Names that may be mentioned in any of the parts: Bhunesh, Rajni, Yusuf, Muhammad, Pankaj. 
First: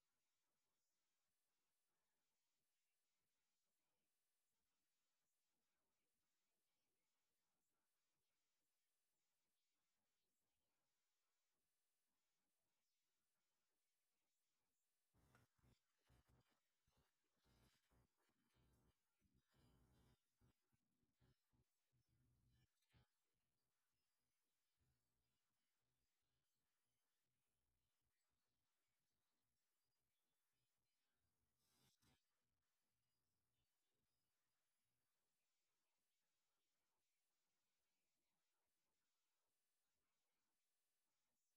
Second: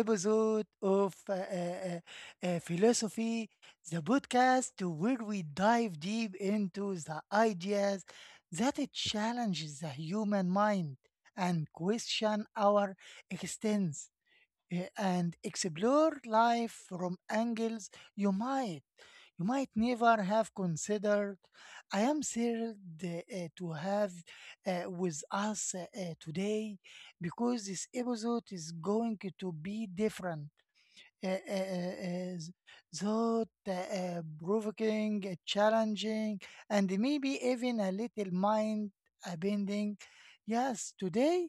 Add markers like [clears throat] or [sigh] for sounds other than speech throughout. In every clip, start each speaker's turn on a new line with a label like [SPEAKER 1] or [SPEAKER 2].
[SPEAKER 1] episode of Philosophy, the podcast where we dive deep into the ideas that it challenges the human mind and question our existence and explore life from angles you might never have considered. I am thrilled to have with us today, because this episode is going to be different. Uh, uh, uh, thought provoking, challenging, and maybe even a little mind bending. Yes, today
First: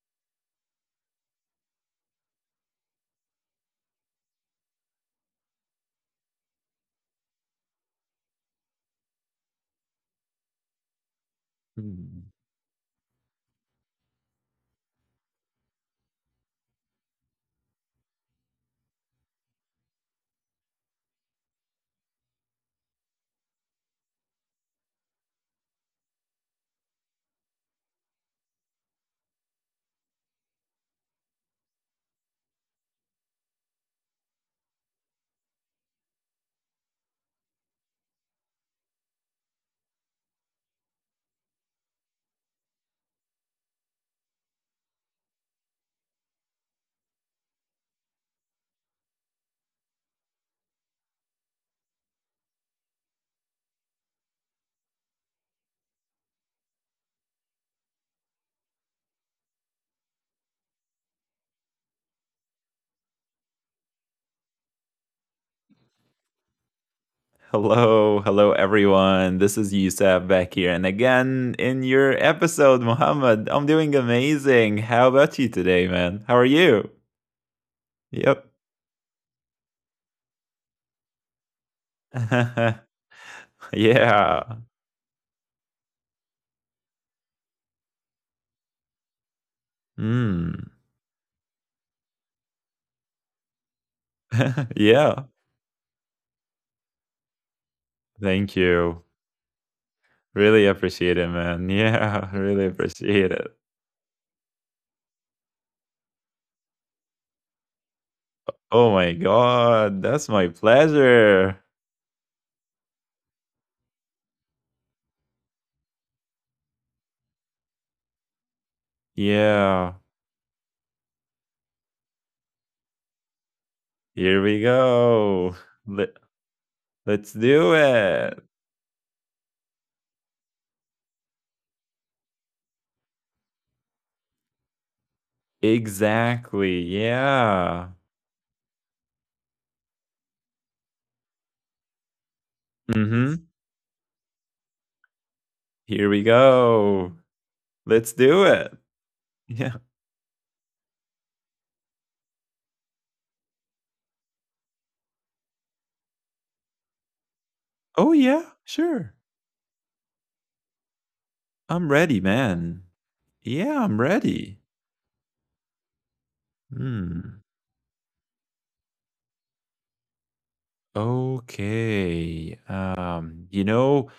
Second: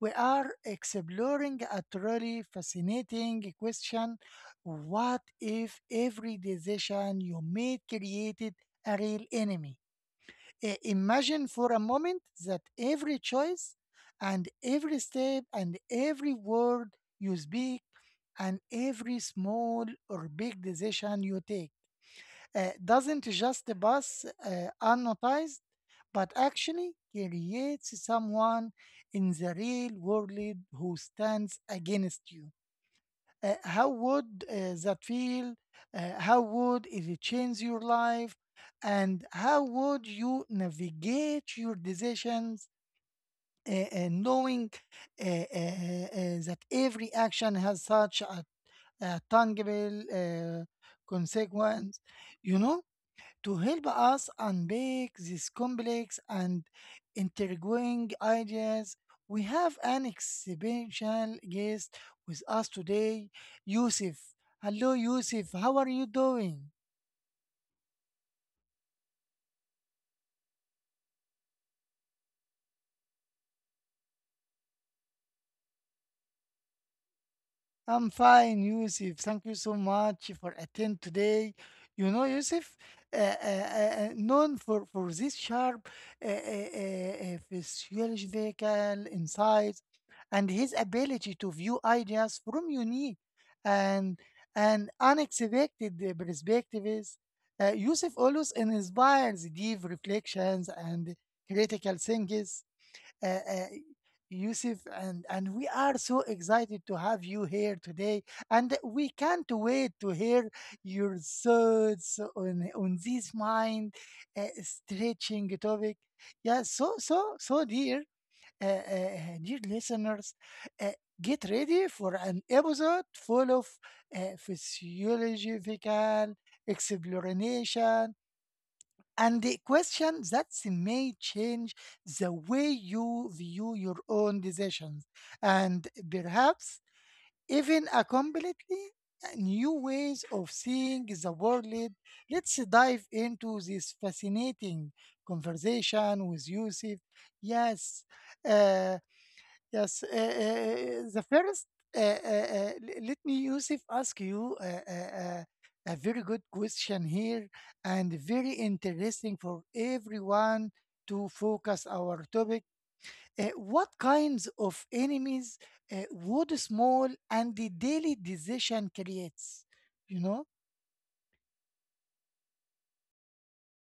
[SPEAKER 1] we are exploring a truly fascinating question. What if every decision you made created a real enemy? Imagine for a moment
[SPEAKER 2] Mm.
[SPEAKER 1] that every choice and every step and every word you speak and every small or big decision you take doesn't just pass unnoticed, but actually creates someone in the real world who stands against you. How would that feel? How would it change your life? And how would you navigate your decisions? Knowing that every action has such a tangible consequence, you know, to help us unpack these complex and intriguing ideas, we have an exceptional guest with us today, Yusuf. Hello, Yusuf. How are you doing?
[SPEAKER 2] Hello, hello everyone. This is Yusuf back here, and again in your episode, Muhammad. I'm doing amazing. How about you today, man? How are you?
[SPEAKER 1] I'm
[SPEAKER 2] Yep.
[SPEAKER 1] fine, Yusuf. Thank you so much for attend today. You know,
[SPEAKER 2] [laughs]
[SPEAKER 1] Yusuf,
[SPEAKER 2] Yeah.
[SPEAKER 1] known for this sharp physiological insights and
[SPEAKER 2] Mm.
[SPEAKER 1] his ability to view ideas from unique and
[SPEAKER 2] [laughs]
[SPEAKER 1] and
[SPEAKER 2] Yeah.
[SPEAKER 1] unexpected perspectives. Yusuf
[SPEAKER 2] Thank
[SPEAKER 1] always
[SPEAKER 2] you.
[SPEAKER 1] inspires deep
[SPEAKER 2] Really
[SPEAKER 1] reflections
[SPEAKER 2] appreciate
[SPEAKER 1] and
[SPEAKER 2] it, man.
[SPEAKER 1] critical
[SPEAKER 2] Yeah, [laughs] really
[SPEAKER 1] thinkings
[SPEAKER 2] appreciate
[SPEAKER 1] uh,
[SPEAKER 2] it.
[SPEAKER 1] uh, Yusuf, and we are so excited to have you here today, and
[SPEAKER 2] Oh my
[SPEAKER 1] we can't wait
[SPEAKER 2] god,
[SPEAKER 1] to
[SPEAKER 2] that's my
[SPEAKER 1] hear your
[SPEAKER 2] pleasure.
[SPEAKER 1] thoughts on this mind stretching topic. Yeah, so dear, dear
[SPEAKER 2] Yeah.
[SPEAKER 1] listeners, uh, get ready for an episode full of
[SPEAKER 2] Here we go. Let,
[SPEAKER 1] physiological
[SPEAKER 2] let's do
[SPEAKER 1] exploration
[SPEAKER 2] it.
[SPEAKER 1] and the question that may change the way you view your own decisions and
[SPEAKER 2] Exactly,
[SPEAKER 1] perhaps even
[SPEAKER 2] yeah.
[SPEAKER 1] a completely new ways of seeing the world. Let's dive
[SPEAKER 2] Mhm.
[SPEAKER 1] into this fascinating
[SPEAKER 2] Here we
[SPEAKER 1] conversation with Yusuf.
[SPEAKER 2] go.
[SPEAKER 1] Yes,
[SPEAKER 2] Let's do it.
[SPEAKER 1] uh,
[SPEAKER 2] Yeah.
[SPEAKER 1] Yes, the first, let me, Yusuf, ask you a very good question here
[SPEAKER 2] Oh,
[SPEAKER 1] and
[SPEAKER 2] yeah,
[SPEAKER 1] very
[SPEAKER 2] sure.
[SPEAKER 1] interesting for everyone to
[SPEAKER 2] I'm
[SPEAKER 1] focus
[SPEAKER 2] ready,
[SPEAKER 1] our topic.
[SPEAKER 2] man. Yeah, I'm
[SPEAKER 1] What
[SPEAKER 2] ready.
[SPEAKER 1] kinds of enemies would small
[SPEAKER 2] Hmm.
[SPEAKER 1] and the daily decision creates? You know?
[SPEAKER 2] Okay. You know,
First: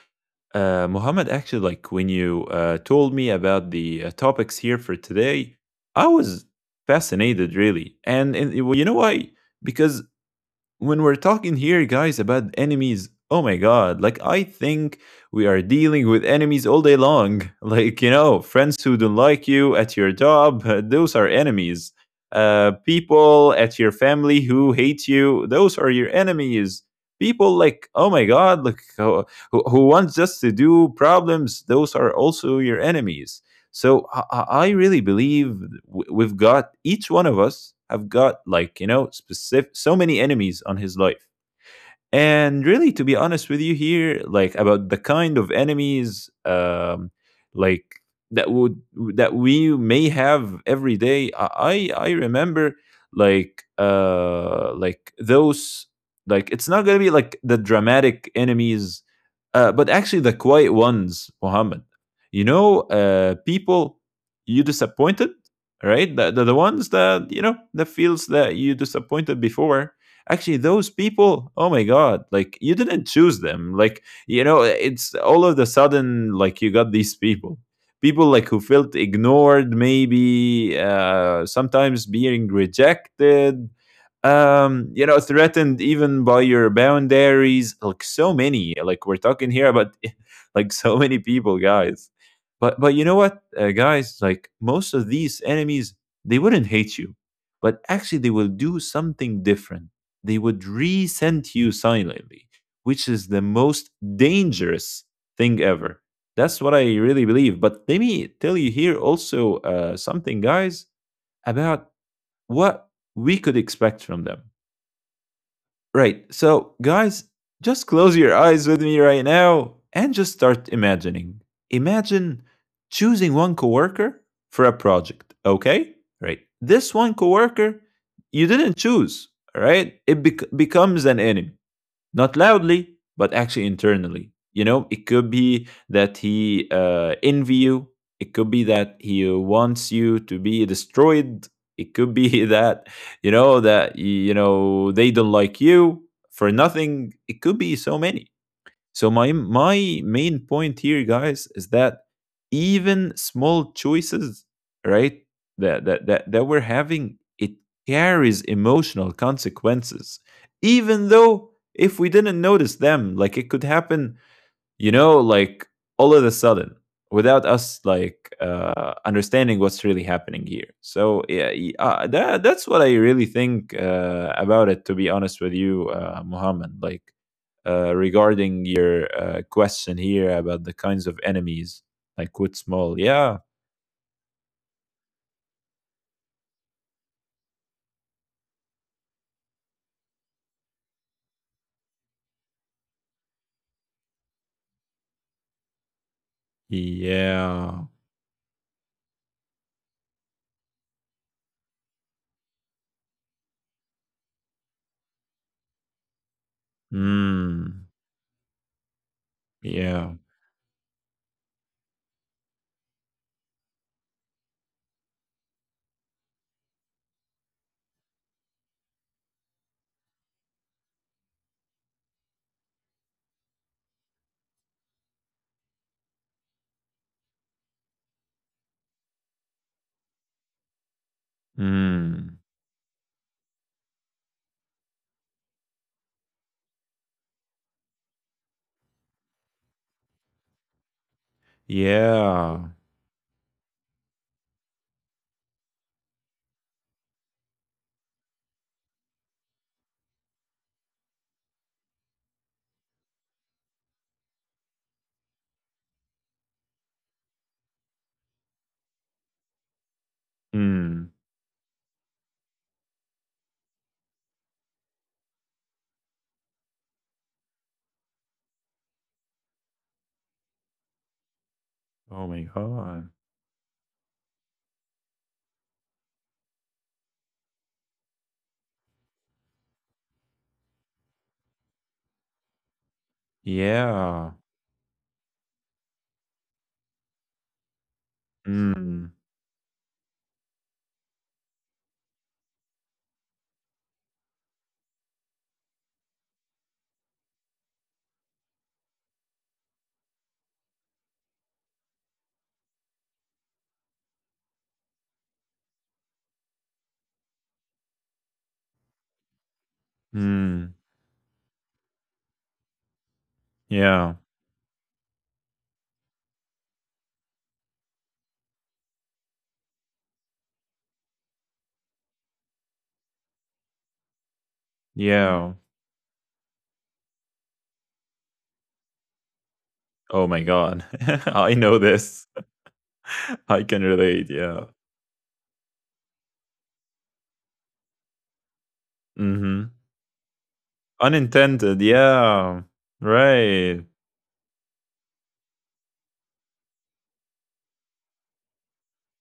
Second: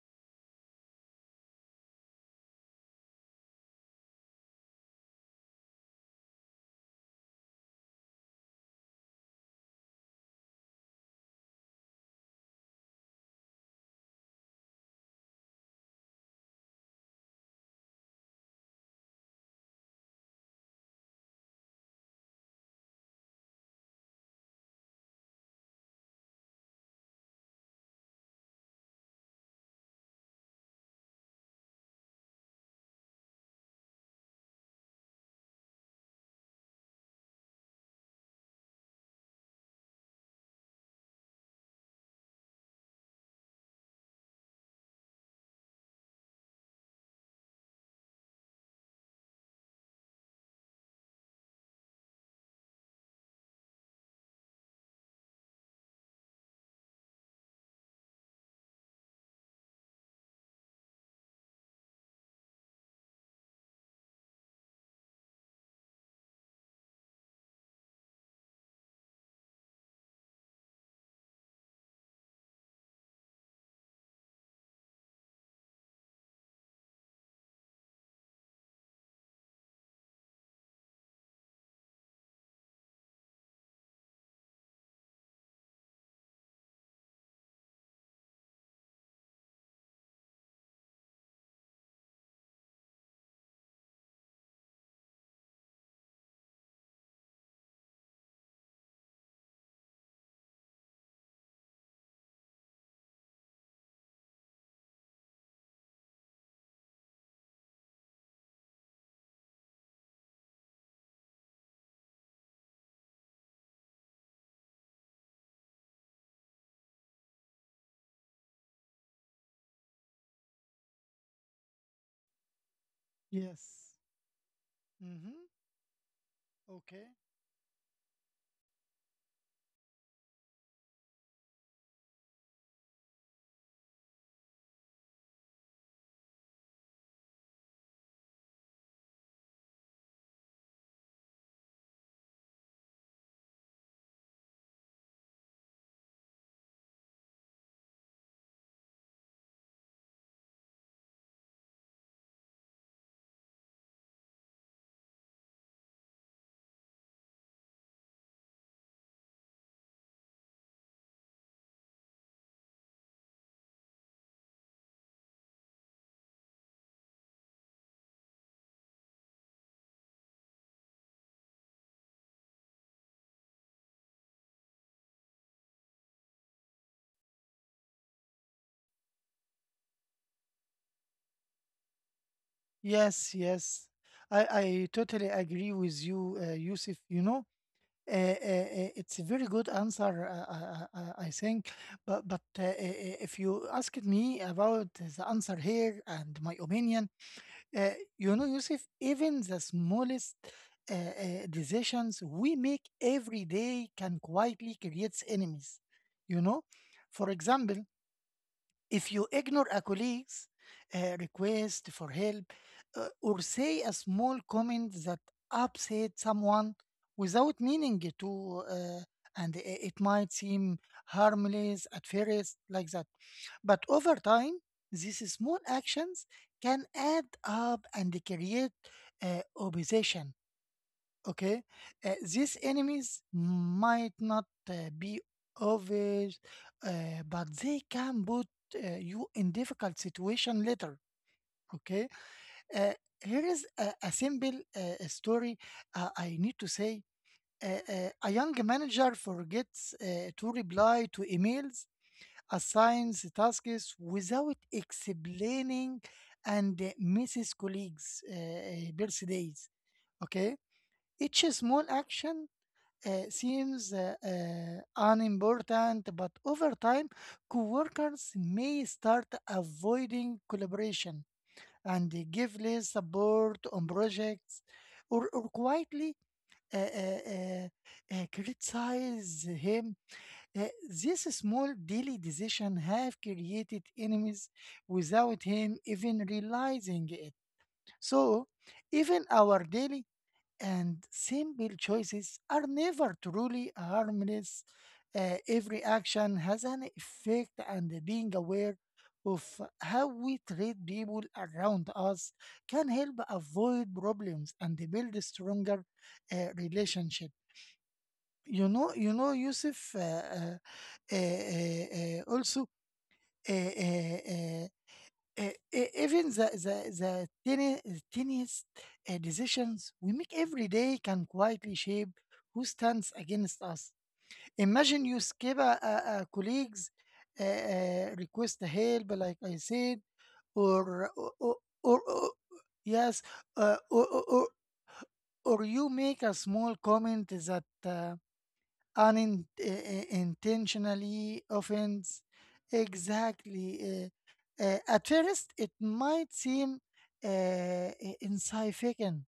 [SPEAKER 2] Mohammed, actually, like when you told me about the topics here for today, I was fascinated, really. And well, you know why? Because when we're talking here, guys, about enemies, oh my god, like I think we are dealing with enemies all day long. [laughs] Like, you know, friends who don't like you at your job, [laughs] those are enemies. People at your family who hate you, those are your enemies. People like, oh my god, like who wants us to do problems, those are also your enemies. So I really believe we've got each one of us have got, like you know, specific so many enemies on his life, and really, to be honest with you here, like about the kind of enemies, like that would that we may have every day. I remember, like those, like it's not gonna be like the dramatic enemies, but actually the quiet ones, Muhammad. You know, people you disappointed, right? The ones that, you know, that feels that you disappointed before. Actually those people, oh my god, like you didn't choose them, like you know it's all of the sudden, like you got these people, people like who felt ignored, maybe sometimes being rejected, you know, threatened even by your boundaries, like so many, like we're talking here about [laughs] like so many people, guys. But you know what, guys, like most of these enemies, they wouldn't hate you, but actually they will do something different. They would resent you silently, which is the most dangerous thing ever. That's what I really believe. But let me tell you here also something, guys, about what we could expect from them. Right. So, guys, just close your eyes with me right now and just start imagining. Imagine choosing one
[SPEAKER 1] Yes.
[SPEAKER 2] coworker for a
[SPEAKER 1] Mm-hmm.
[SPEAKER 2] project, okay? Right. This
[SPEAKER 1] Okay.
[SPEAKER 2] one coworker you didn't choose, right? It becomes an enemy, not loudly, but actually internally. You know, it could be that he envy you. It could be that he wants you to be destroyed. It could be [laughs] that you know they don't like you for nothing. It could be so many. So my main point here, guys, is that even small choices, right, that we're having, it carries emotional consequences, even though if we didn't notice them, like it could happen, you know, like all of a sudden, without us like understanding what's really happening here. So yeah, that's what I really think about it, to be honest with you, Muhammad, like regarding your question here about the kinds of enemies, like what's small.
[SPEAKER 1] Yes,
[SPEAKER 2] Yeah,
[SPEAKER 1] yes, I totally agree with you, Yusuf. You know, it's a very good answer, I think. But if you asked me about the answer here and my opinion, uh,
[SPEAKER 2] yeah.
[SPEAKER 1] you know, Yusuf, even the smallest decisions we make every day can quietly create enemies. You know, for example,
[SPEAKER 2] Mm.
[SPEAKER 1] if you ignore a
[SPEAKER 2] Yeah.
[SPEAKER 1] colleague's request for help or say a small comment that upset someone without meaning it to, uh, and it might seem harmless at first, like that. But over time, these small actions can add up and create opposition. Okay.
[SPEAKER 2] Mm.
[SPEAKER 1] These enemies might not be obvious, uh, but they can put you in difficult situation later. Okay.
[SPEAKER 2] Yeah.
[SPEAKER 1] uh, Here is a simple story I need to say. uh, a young manager forgets to reply to emails, assigns tasks without explaining, and misses colleagues birthdays. Okay.
[SPEAKER 2] Mm.
[SPEAKER 1] Each small action seems unimportant, but over time, coworkers may start avoiding collaboration, and they
[SPEAKER 2] Oh my
[SPEAKER 1] give less
[SPEAKER 2] god.
[SPEAKER 1] support on projects, or quietly uh, uh, uh, criticize him. This small daily decision have created
[SPEAKER 2] Yeah.
[SPEAKER 1] enemies without him even realizing it. So,
[SPEAKER 2] Mm.
[SPEAKER 1] even our daily and simple choices are never truly harmless. Every action has an effect, and being aware of how we treat people around us can help avoid problems and build a stronger relationship. You know, Yusuf.
[SPEAKER 2] Mm.
[SPEAKER 1] Also, uh, uh,
[SPEAKER 2] Yeah.
[SPEAKER 1] uh, even the tiny, tiniest decisions we make every day can quietly shape who stands against us. Imagine you skip
[SPEAKER 2] Yeah.
[SPEAKER 1] a colleague's request help, like I said,
[SPEAKER 2] Oh my god.
[SPEAKER 1] or or,
[SPEAKER 2] [laughs]
[SPEAKER 1] or,
[SPEAKER 2] I know
[SPEAKER 1] or
[SPEAKER 2] this.
[SPEAKER 1] yes,
[SPEAKER 2] [laughs] I
[SPEAKER 1] uh,
[SPEAKER 2] can
[SPEAKER 1] or, or
[SPEAKER 2] relate,
[SPEAKER 1] or
[SPEAKER 2] yeah.
[SPEAKER 1] or you make a small comment that,
[SPEAKER 2] Mhm.
[SPEAKER 1] unintentionally
[SPEAKER 2] Unintended,
[SPEAKER 1] offends.
[SPEAKER 2] yeah.
[SPEAKER 1] Exactly.
[SPEAKER 2] Right.
[SPEAKER 1] At first, it might seem insignificant,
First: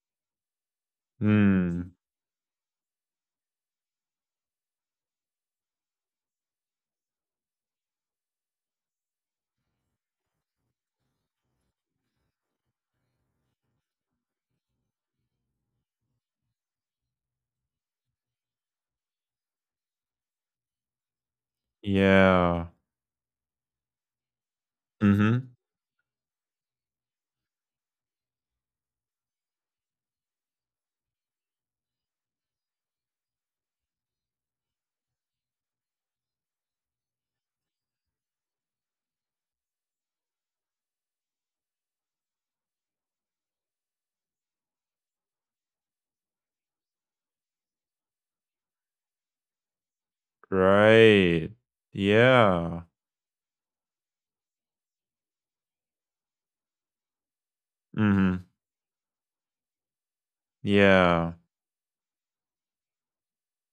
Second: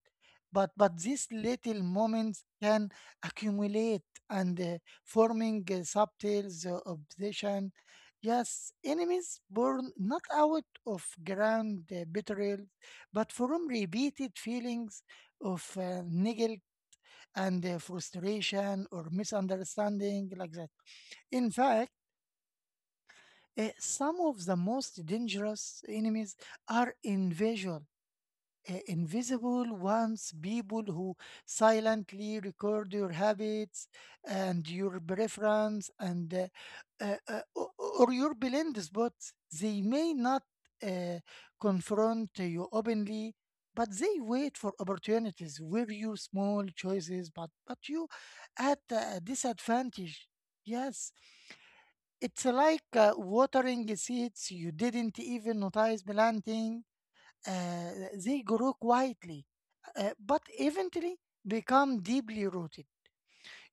[SPEAKER 1] but these little
[SPEAKER 2] Mm.
[SPEAKER 1] moments can accumulate and forming subtle obsession. Yes, enemies born not out of grand betrayal, but from repeated feelings of neglect and frustration or misunderstanding like that. In fact,
[SPEAKER 2] Yeah.
[SPEAKER 1] some of the most
[SPEAKER 2] Mhm.
[SPEAKER 1] dangerous enemies are invisible, invisible ones, people who silently record your habits and your preference and uh, uh, o- or your blind spots. They may not uh, confront you openly, but they wait for opportunities where you small choices, but you at a disadvantage. Yes,
[SPEAKER 2] Right.
[SPEAKER 1] it's
[SPEAKER 2] Yeah.
[SPEAKER 1] like watering seeds you didn't even notice planting. They
[SPEAKER 2] Mhm.
[SPEAKER 1] grow quietly, but eventually
[SPEAKER 2] Yeah.
[SPEAKER 1] become deeply rooted.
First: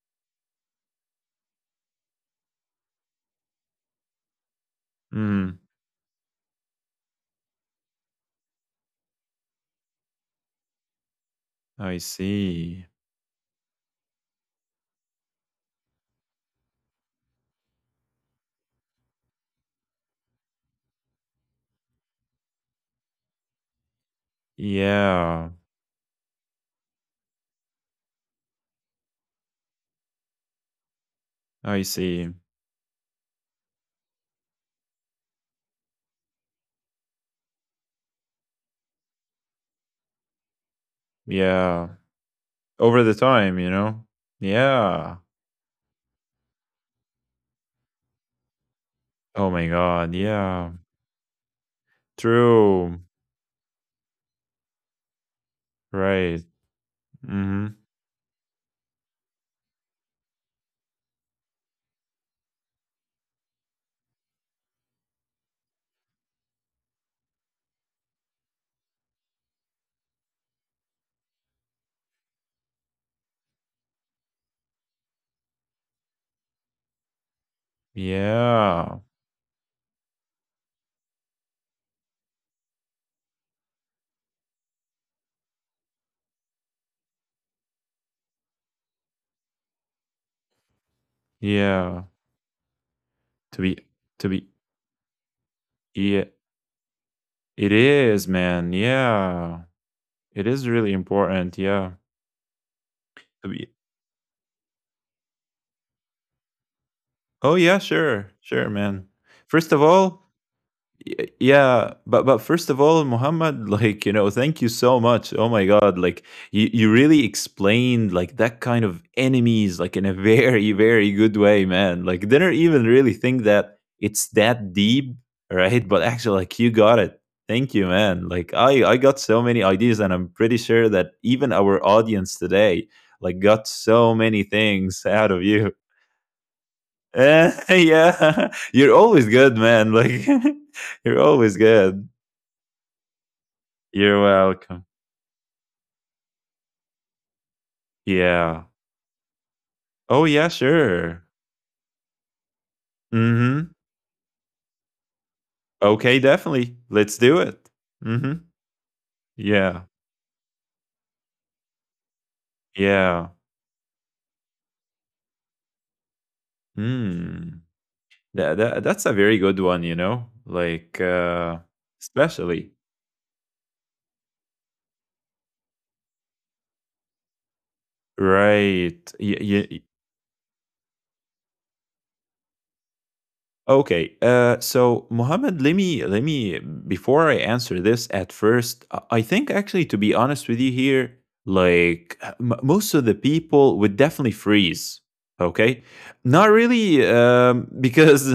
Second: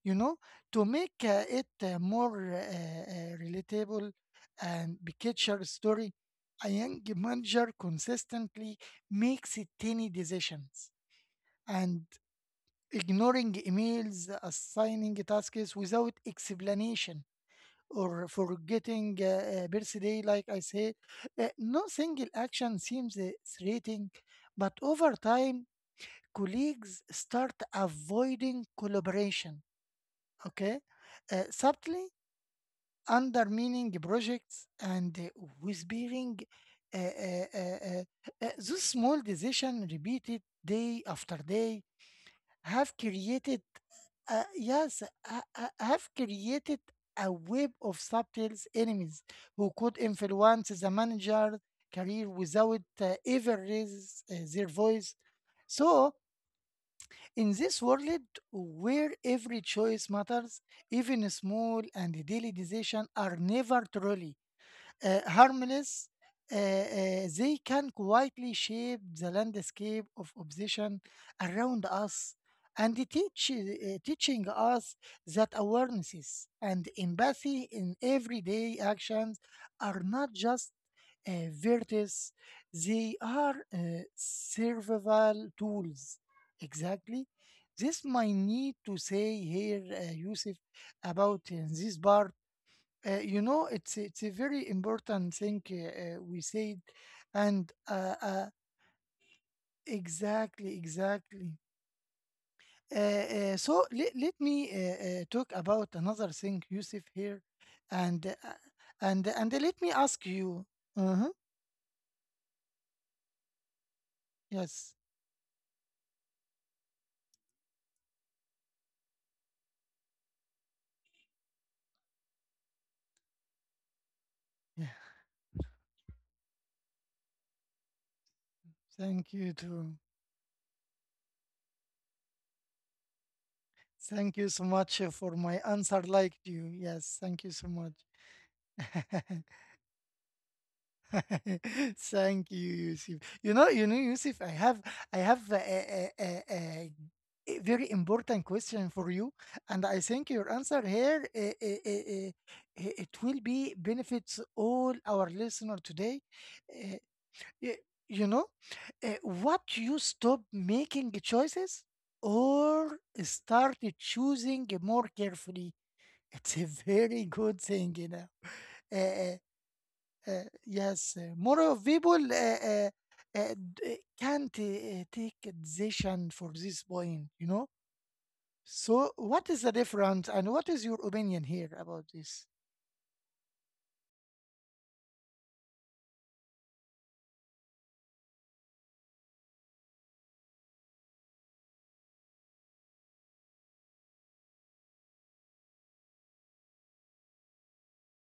[SPEAKER 1] You know, to make it more relatable and picture
[SPEAKER 2] Mm.
[SPEAKER 1] story, a young manager consistently makes tiny decisions, and
[SPEAKER 2] I see.
[SPEAKER 1] ignoring emails, assigning tasks without explanation, or forgetting birthday, like I said. No single action seems threatening, but over
[SPEAKER 2] Yeah.
[SPEAKER 1] time colleagues start avoiding collaboration, okay?
[SPEAKER 2] I
[SPEAKER 1] Subtly
[SPEAKER 2] see.
[SPEAKER 1] undermining projects and whispering uh, uh, uh, uh, those small decisions repeated day after day
[SPEAKER 2] Yeah.
[SPEAKER 1] have
[SPEAKER 2] Over the
[SPEAKER 1] created,
[SPEAKER 2] time, you know?
[SPEAKER 1] yes,
[SPEAKER 2] Yeah.
[SPEAKER 1] I have created a web of subtle enemies
[SPEAKER 2] Oh my
[SPEAKER 1] who could
[SPEAKER 2] god,
[SPEAKER 1] influence
[SPEAKER 2] yeah.
[SPEAKER 1] the manager career without
[SPEAKER 2] True.
[SPEAKER 1] ever raise their voice. So,
[SPEAKER 2] Right.
[SPEAKER 1] in
[SPEAKER 2] Mhm.
[SPEAKER 1] this world where every choice matters, even small and daily decisions are never truly harmless, they can quietly shape the landscape of obsession around us and teach, teaching us that awarenesses and empathy in everyday
[SPEAKER 2] Yeah.
[SPEAKER 1] actions are not just virtues, they are survival tools. Exactly. This might need to say here, Yusuf, about this
[SPEAKER 2] Yeah.
[SPEAKER 1] part. You know,
[SPEAKER 2] To be
[SPEAKER 1] it's a
[SPEAKER 2] to be
[SPEAKER 1] very important thing
[SPEAKER 2] Yeah,
[SPEAKER 1] we said, and
[SPEAKER 2] it
[SPEAKER 1] uh,
[SPEAKER 2] is,
[SPEAKER 1] uh,
[SPEAKER 2] man. Yeah. It
[SPEAKER 1] exactly,
[SPEAKER 2] is really
[SPEAKER 1] exactly.
[SPEAKER 2] important. Yeah. To be
[SPEAKER 1] So, let, let me talk about another thing, Yusuf here,
[SPEAKER 2] Oh yeah,
[SPEAKER 1] and uh,
[SPEAKER 2] sure.
[SPEAKER 1] uh,
[SPEAKER 2] Sure, man.
[SPEAKER 1] and
[SPEAKER 2] First
[SPEAKER 1] let
[SPEAKER 2] of
[SPEAKER 1] me
[SPEAKER 2] all,
[SPEAKER 1] ask you. Uh-huh,
[SPEAKER 2] Yeah, but first of all Muhammad, [laughs] like you know, thank you
[SPEAKER 1] yes,
[SPEAKER 2] so much, oh my god, like you really explained like that kind of enemies like in a [laughs] very very good way, man, like didn't even really think that it's that
[SPEAKER 1] yeah.
[SPEAKER 2] deep, right? But actually like you got it. Thank you man, like I got
[SPEAKER 1] Thank
[SPEAKER 2] so
[SPEAKER 1] you
[SPEAKER 2] many
[SPEAKER 1] too.
[SPEAKER 2] ideas and I'm pretty sure that even our audience today like got so
[SPEAKER 1] Thank
[SPEAKER 2] many
[SPEAKER 1] you so much
[SPEAKER 2] things [laughs]
[SPEAKER 1] for
[SPEAKER 2] out of
[SPEAKER 1] my
[SPEAKER 2] you.
[SPEAKER 1] answer. Like you, yes.
[SPEAKER 2] [laughs]
[SPEAKER 1] Thank you so much.
[SPEAKER 2] Yeah. [laughs] You're always
[SPEAKER 1] [laughs]
[SPEAKER 2] good, man, like [laughs] you're always
[SPEAKER 1] [laughs]
[SPEAKER 2] good.
[SPEAKER 1] Thank you, Yusuf. You know,
[SPEAKER 2] You're
[SPEAKER 1] Yusuf,
[SPEAKER 2] welcome.
[SPEAKER 1] I have a very important
[SPEAKER 2] Yeah.
[SPEAKER 1] question for you, and I think
[SPEAKER 2] Oh, yeah,
[SPEAKER 1] your answer here,
[SPEAKER 2] sure.
[SPEAKER 1] it will be
[SPEAKER 2] Hmm.
[SPEAKER 1] benefits all our listener today.
[SPEAKER 2] Okay, definitely.
[SPEAKER 1] Uh,
[SPEAKER 2] Let's do it.
[SPEAKER 1] y- you
[SPEAKER 2] Hmm.
[SPEAKER 1] know, what
[SPEAKER 2] Yeah.
[SPEAKER 1] you stop making choices or
[SPEAKER 2] Yeah.
[SPEAKER 1] start choosing more carefully. It's a very
[SPEAKER 2] Hmm.
[SPEAKER 1] good thing, you
[SPEAKER 2] That,
[SPEAKER 1] know.
[SPEAKER 2] that, that's a very
[SPEAKER 1] [laughs]
[SPEAKER 2] good one, you know? Like,
[SPEAKER 1] Yes, more of people
[SPEAKER 2] especially.
[SPEAKER 1] can't take a decision for this point, you know? So,
[SPEAKER 2] Right.
[SPEAKER 1] what is the difference and what is your opinion here about this?
[SPEAKER 2] Okay, so Mohammed, let me before I answer this, at first, I think actually to be honest with you here, like most of the people would definitely freeze. Okay, not really, because [laughs]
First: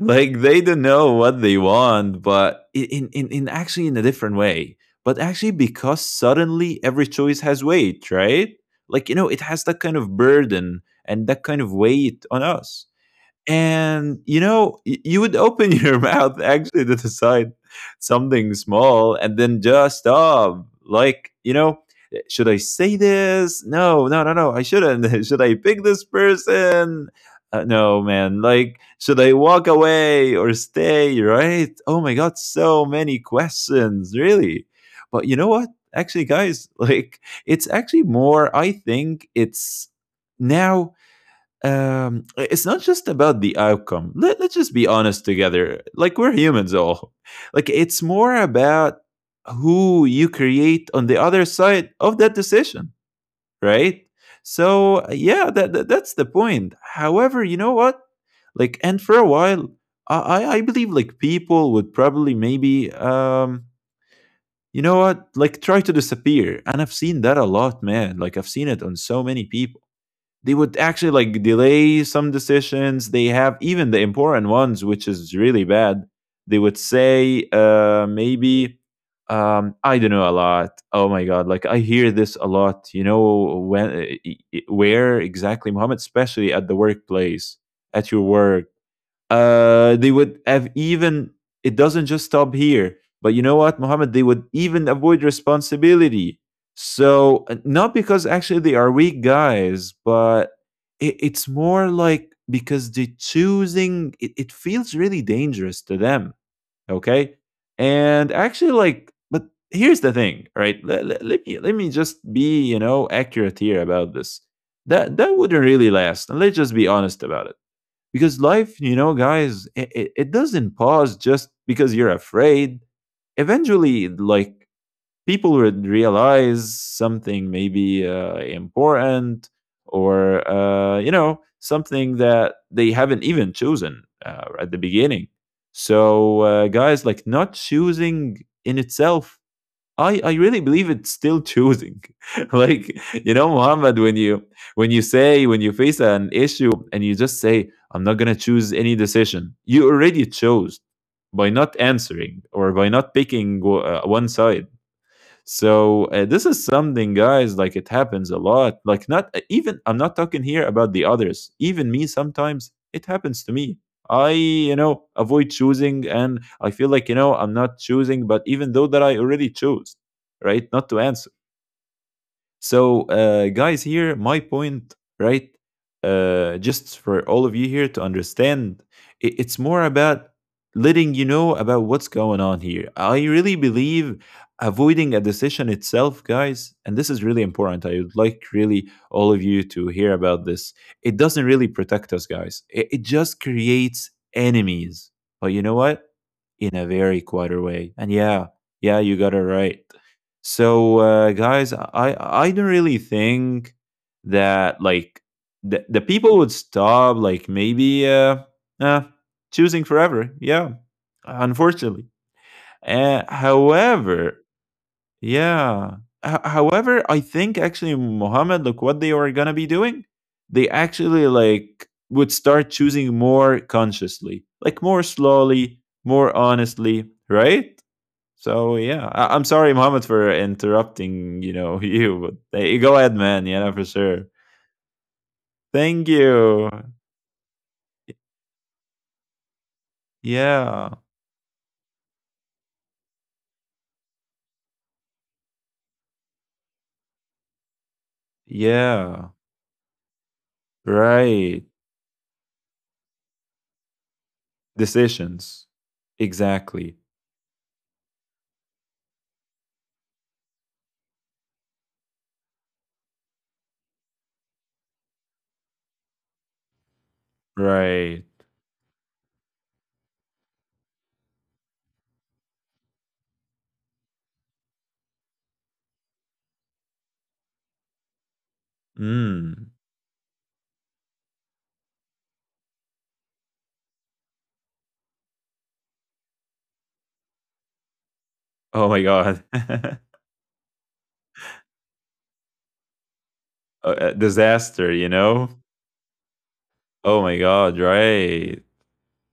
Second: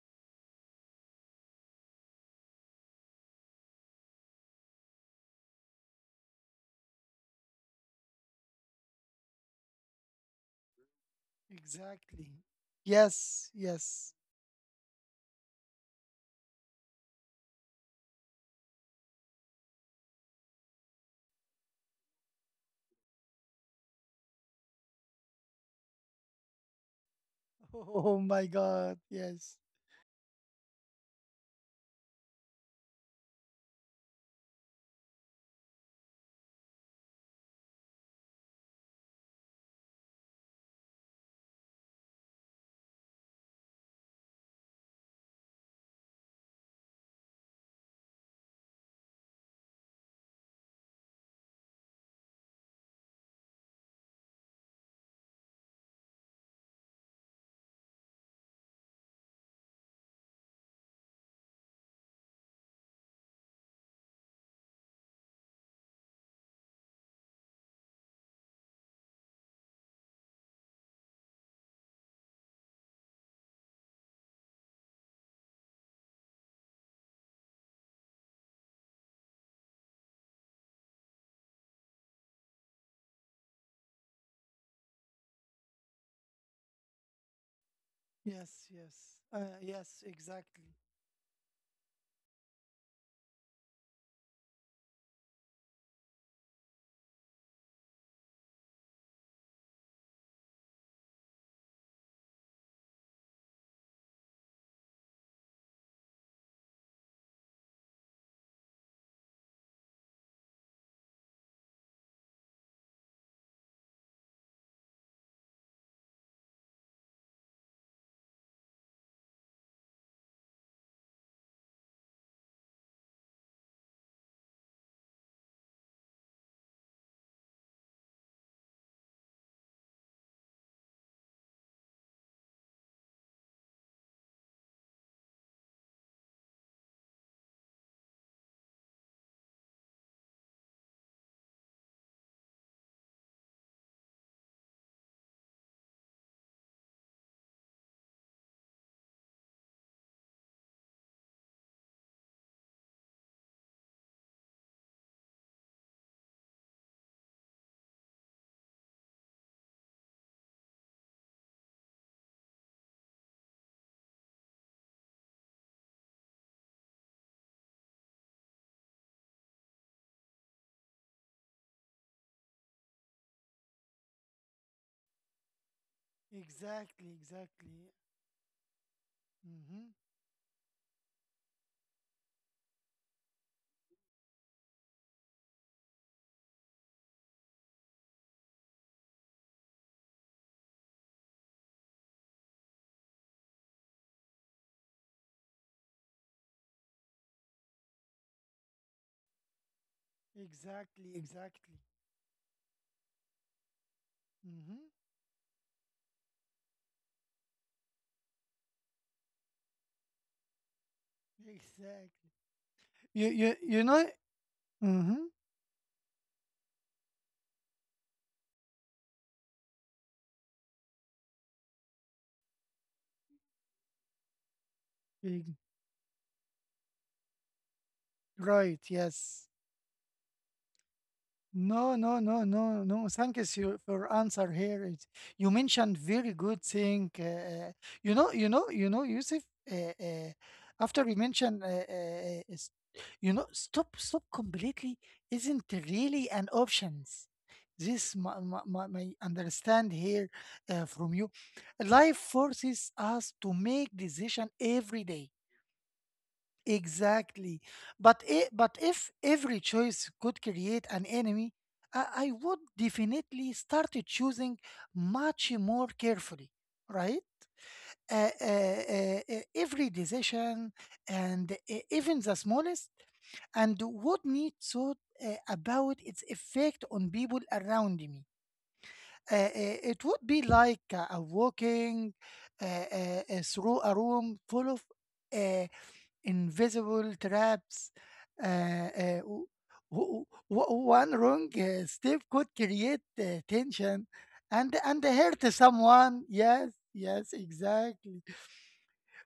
[SPEAKER 2] like they don't know what they want, but in actually, in a different way. But actually, because suddenly every choice has weight, right? Like you know, it has that kind of burden and that kind of weight
[SPEAKER 1] Exactly.
[SPEAKER 2] on us,
[SPEAKER 1] Yes, yes.
[SPEAKER 2] and
[SPEAKER 1] [laughs]
[SPEAKER 2] you know, you would open [laughs] your mouth actually to decide something small and then just stop. Like, you know, "Eh, should I say this? No, no, no, no, I shouldn't. [laughs] Should I pick this person? No,
[SPEAKER 1] Oh
[SPEAKER 2] man.
[SPEAKER 1] my
[SPEAKER 2] Like,
[SPEAKER 1] God,
[SPEAKER 2] should I
[SPEAKER 1] yes.
[SPEAKER 2] walk away or stay? Right? Oh my God, so many questions, really. But you know what? Actually, guys, [laughs] like, it's actually more, I think it's now, it's not just about the outcome. Let's just be honest together, like we're humans all. [laughs] Like, it's more about who you create on the other side of that decision, right? So yeah, that's the point. However, you know what, like, and for a while, I believe like people would probably maybe, you know what, like try to disappear. And I've seen that a lot, man, like I've seen it on so many people. They would actually like delay some decisions. They have even the important ones, which is really bad. They would say, maybe, I don't know a lot. Oh my god, like I hear this a lot. You know when, where exactly, Muhammad, especially at the workplace, at your work,
[SPEAKER 1] Yes, yes. Yes,
[SPEAKER 2] they would have
[SPEAKER 1] exactly.
[SPEAKER 2] even, it doesn't just stop here, but you know what Mohammed? They would even avoid responsibility. So not because actually they are weak, guys, but it's more like because they're choosing, it feels really dangerous to them, okay? And actually like, but here's the thing, right, let me just be, you know, accurate here about this, that wouldn't really last, and let's just be honest about it, because life, you know guys, it doesn't pause just because you're afraid. Eventually, like, people would realize something maybe important, or you know, something that they haven't even chosen at the beginning. So guys, like not choosing in itself, I really believe it's still choosing. [laughs] Like, you know, Muhammad, when you say, when you face an issue and you just say, I'm not gonna choose any decision, you already chose by not answering or by not picking one side. So this is something, guys. Like it happens a lot. Like not, even I'm not talking here about the others. Even me, sometimes it happens to me. I, you know, avoid choosing, and I feel like you know I'm not choosing. But even though that I already chose, right, not to answer. So, guys, here, my point, right? Just
[SPEAKER 1] Exactly,
[SPEAKER 2] for all of you here
[SPEAKER 1] exactly.
[SPEAKER 2] to understand, it's more
[SPEAKER 1] Mm-hmm.
[SPEAKER 2] about letting you know about what's going on here. I really believe avoiding a decision itself, guys, and this is really important. I would like really all of you to hear about this. It doesn't really protect us, guys, it just creates enemies. But you know what? In a very quieter way. And yeah, yeah, you got it right. So,
[SPEAKER 1] Exactly,
[SPEAKER 2] guys,
[SPEAKER 1] exactly.
[SPEAKER 2] I don't really think that,
[SPEAKER 1] Mm-hmm.
[SPEAKER 2] like, the people would stop, like maybe uh choosing forever. Yeah, unfortunately.
[SPEAKER 1] Exactly. You, you know?
[SPEAKER 2] However,
[SPEAKER 1] Mm-hmm.
[SPEAKER 2] yeah. However, I think actually Muhammad, look what they are gonna be doing. They actually like would start choosing more consciously, like more slowly, more honestly, right? So
[SPEAKER 1] Right,
[SPEAKER 2] yeah, I'm
[SPEAKER 1] yes.
[SPEAKER 2] sorry, Mohammed, for interrupting. You know, [laughs]
[SPEAKER 1] No, no,
[SPEAKER 2] you,
[SPEAKER 1] no,
[SPEAKER 2] but hey,
[SPEAKER 1] no,
[SPEAKER 2] go
[SPEAKER 1] no,
[SPEAKER 2] ahead,
[SPEAKER 1] thank
[SPEAKER 2] man.
[SPEAKER 1] you
[SPEAKER 2] Yeah,
[SPEAKER 1] for
[SPEAKER 2] for
[SPEAKER 1] your
[SPEAKER 2] sure.
[SPEAKER 1] answer here. It, you mentioned
[SPEAKER 2] Thank
[SPEAKER 1] very good
[SPEAKER 2] you.
[SPEAKER 1] thing. You know, you know, Yusuf. Uh, uh,
[SPEAKER 2] Yeah,
[SPEAKER 1] After we mentioned, you know, stop completely isn't really an options. This my my
[SPEAKER 2] yeah,
[SPEAKER 1] understand here from you.
[SPEAKER 2] right.
[SPEAKER 1] Life forces us to make decision every day.
[SPEAKER 2] Decisions, exactly.
[SPEAKER 1] Exactly. But if every choice could create an enemy, I would definitely start choosing much more carefully, right?
[SPEAKER 2] Right.
[SPEAKER 1] Every decision and even the smallest, and would need thought about its effect on people around me.
[SPEAKER 2] Mm.
[SPEAKER 1] It would be like a walking through a room full of uh, invisible traps.
[SPEAKER 2] Oh
[SPEAKER 1] Uh,
[SPEAKER 2] my
[SPEAKER 1] uh,
[SPEAKER 2] God.
[SPEAKER 1] w-
[SPEAKER 2] [laughs]
[SPEAKER 1] w- One wrong step could create tension
[SPEAKER 2] Disaster. You
[SPEAKER 1] and hurt
[SPEAKER 2] know.
[SPEAKER 1] someone. Yes,
[SPEAKER 2] Oh my
[SPEAKER 1] yes,
[SPEAKER 2] God.
[SPEAKER 1] exactly.
[SPEAKER 2] Right.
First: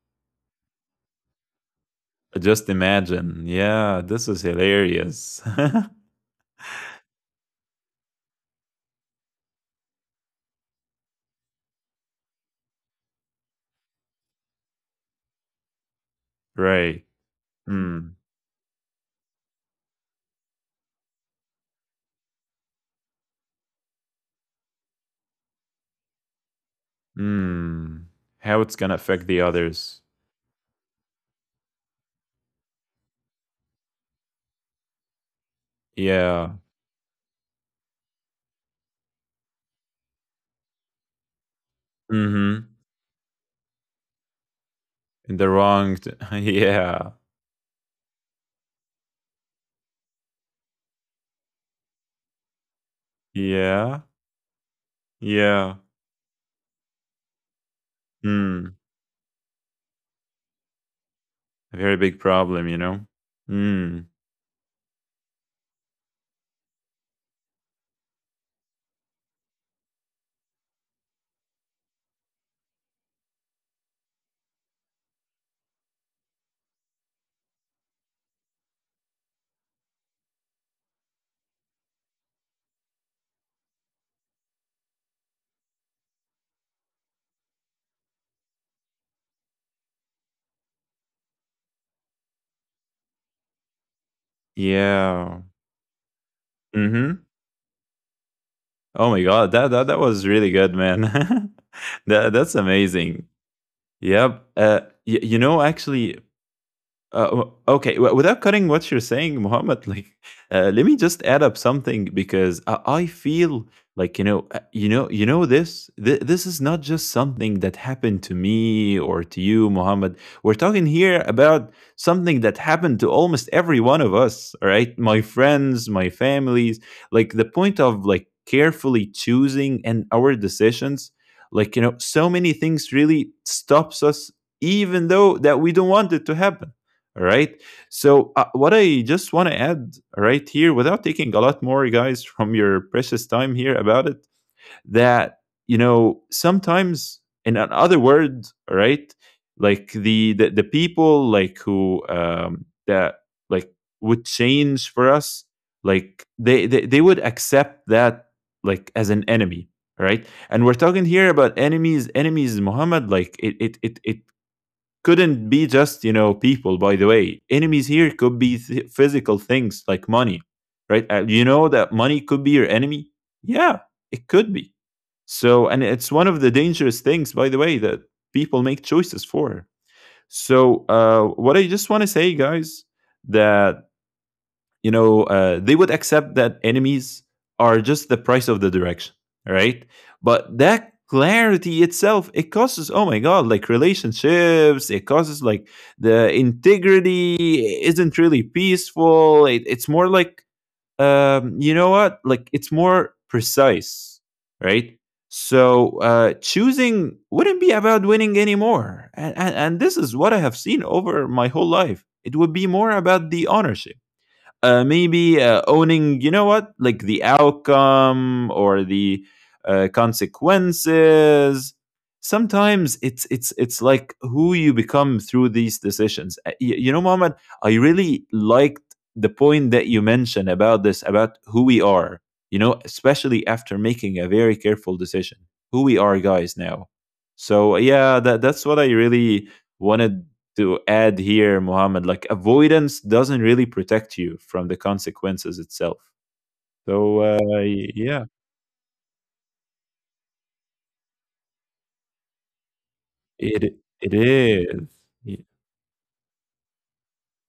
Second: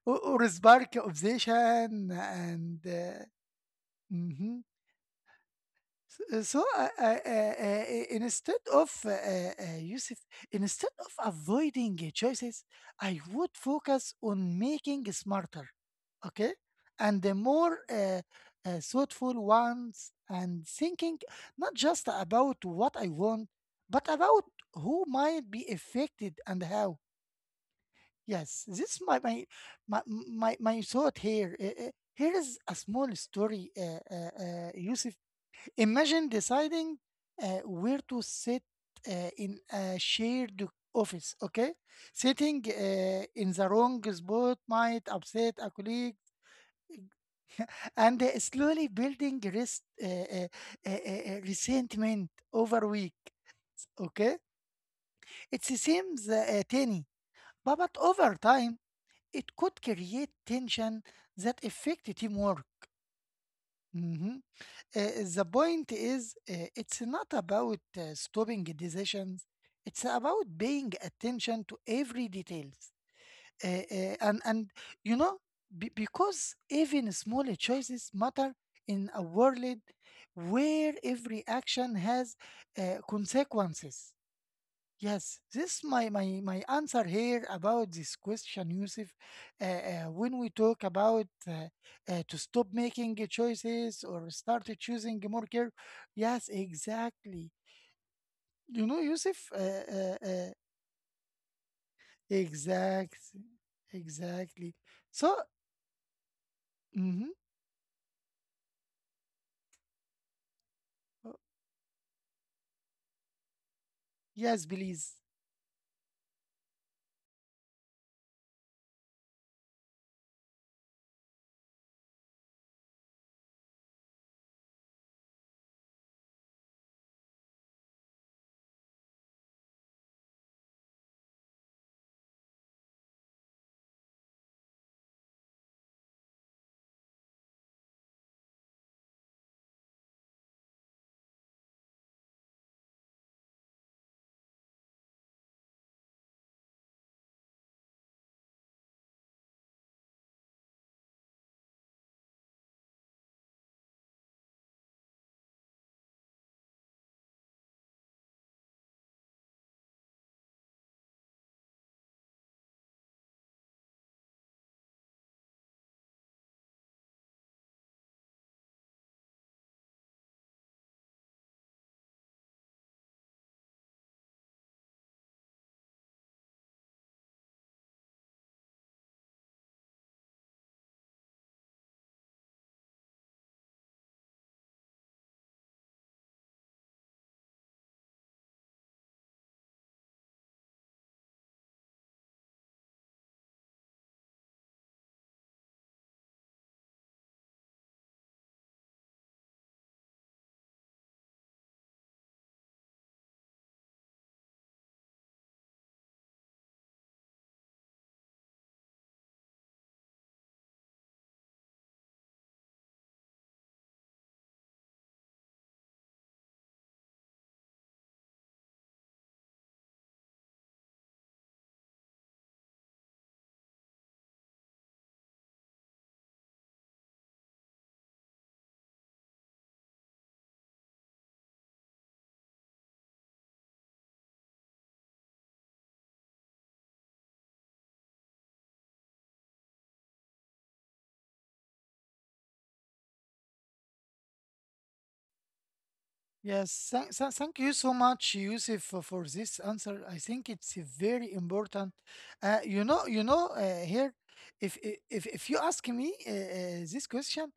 [SPEAKER 1] Or spark obsession
[SPEAKER 2] Just
[SPEAKER 1] and.
[SPEAKER 2] imagine. Yeah, this is
[SPEAKER 1] Mhm.
[SPEAKER 2] hilarious. [laughs]
[SPEAKER 1] So, instead of Yusuf, instead of avoiding choices, I would focus on making smarter, okay,
[SPEAKER 2] Right.
[SPEAKER 1] and the more
[SPEAKER 2] Mm.
[SPEAKER 1] thoughtful ones, and thinking not just about what I want, but about who might be affected and how.
[SPEAKER 2] Mm. How
[SPEAKER 1] Yes,
[SPEAKER 2] it's gonna
[SPEAKER 1] this is my
[SPEAKER 2] affect the
[SPEAKER 1] my
[SPEAKER 2] others.
[SPEAKER 1] my my, my thought here. Here is a small story, Yusuf. Imagine
[SPEAKER 2] Yeah.
[SPEAKER 1] deciding where to sit in a shared office, okay? Sitting
[SPEAKER 2] Mhm.
[SPEAKER 1] in the wrong spot might
[SPEAKER 2] In the
[SPEAKER 1] upset a
[SPEAKER 2] wrong t
[SPEAKER 1] colleague
[SPEAKER 2] [laughs] yeah.
[SPEAKER 1] and slowly building rest, resentment over week,
[SPEAKER 2] Yeah.
[SPEAKER 1] okay? It
[SPEAKER 2] Yeah.
[SPEAKER 1] seems tiny, but over
[SPEAKER 2] Mm.
[SPEAKER 1] time, it could create tension that
[SPEAKER 2] A very
[SPEAKER 1] affect
[SPEAKER 2] big
[SPEAKER 1] teamwork.
[SPEAKER 2] problem, you know? Mm.
[SPEAKER 1] Mhm. The point is, it's not about stopping decisions. It's about paying attention to every details. And and you know, because even small choices matter in a world where every action has consequences. Yes, this my answer here about this question, Yusuf. When we talk about to stop making choices or start choosing more
[SPEAKER 2] Yeah.
[SPEAKER 1] care, yes,
[SPEAKER 2] Mhm.
[SPEAKER 1] exactly. You know,
[SPEAKER 2] Oh my
[SPEAKER 1] Yusuf,
[SPEAKER 2] god, that that
[SPEAKER 1] uh,
[SPEAKER 2] that was
[SPEAKER 1] uh,
[SPEAKER 2] really good, man. [laughs] That's
[SPEAKER 1] exact,
[SPEAKER 2] amazing. Yep.
[SPEAKER 1] exactly.
[SPEAKER 2] Y
[SPEAKER 1] So,
[SPEAKER 2] you know, actually
[SPEAKER 1] mhm.
[SPEAKER 2] W- okay, w- Without cutting what you're saying, Muhammad, like, [laughs] let me just add up something because I feel like
[SPEAKER 1] Yes, please.
[SPEAKER 2] you know this. This is not just something that happened to me or to you, Muhammad. We're talking here about something that happened to almost every one of us. All right, my friends, my families. Like the point of like carefully choosing and our decisions. Like you know, so many things really stops us, even though that we don't want it to happen, all right. So, what I just want to add right here, without taking a lot more, guys, [laughs] from your precious time here about it, that, you know, sometimes, in another word, all right, like the people like who, that like would change for us, like they would accept that like as an enemy, all right? And we're talking here about enemies, enemies, Muhammad, like it couldn't be just you know people. By the way, enemies here could be physical things like money, right? You know that money could be your enemy, yeah. It could be. So and it's one of the dangerous things, by the way, that people make choices for. So what I just want to say, guys, that they would accept that enemies are just the price of the direction, right? But that clarity itself, it causes, oh my God, like relationships, it causes like the integrity isn't really peaceful. It, it's more like, you know what? Like it's more precise, right? So choosing wouldn't be about winning anymore. And this is what I have seen over my whole life. It would be more about the ownership, maybe owning you know what like the outcome or the consequences. Sometimes it's like who you become through these decisions. You know, Mohammed, I really liked the point that you mentioned about this, about who we are, you know, especially after making a very careful decision. Who we are, guys, now. So yeah, that's what I really wanted to add here, Muhammad, like avoidance doesn't really protect you from the consequences itself.
[SPEAKER 1] Yes,
[SPEAKER 2] So
[SPEAKER 1] thank you so
[SPEAKER 2] yeah,
[SPEAKER 1] much, Yusuf, for this answer. I think it's a very important. You know,
[SPEAKER 2] it
[SPEAKER 1] here,
[SPEAKER 2] it
[SPEAKER 1] if
[SPEAKER 2] is.
[SPEAKER 1] I- if you ask me this question,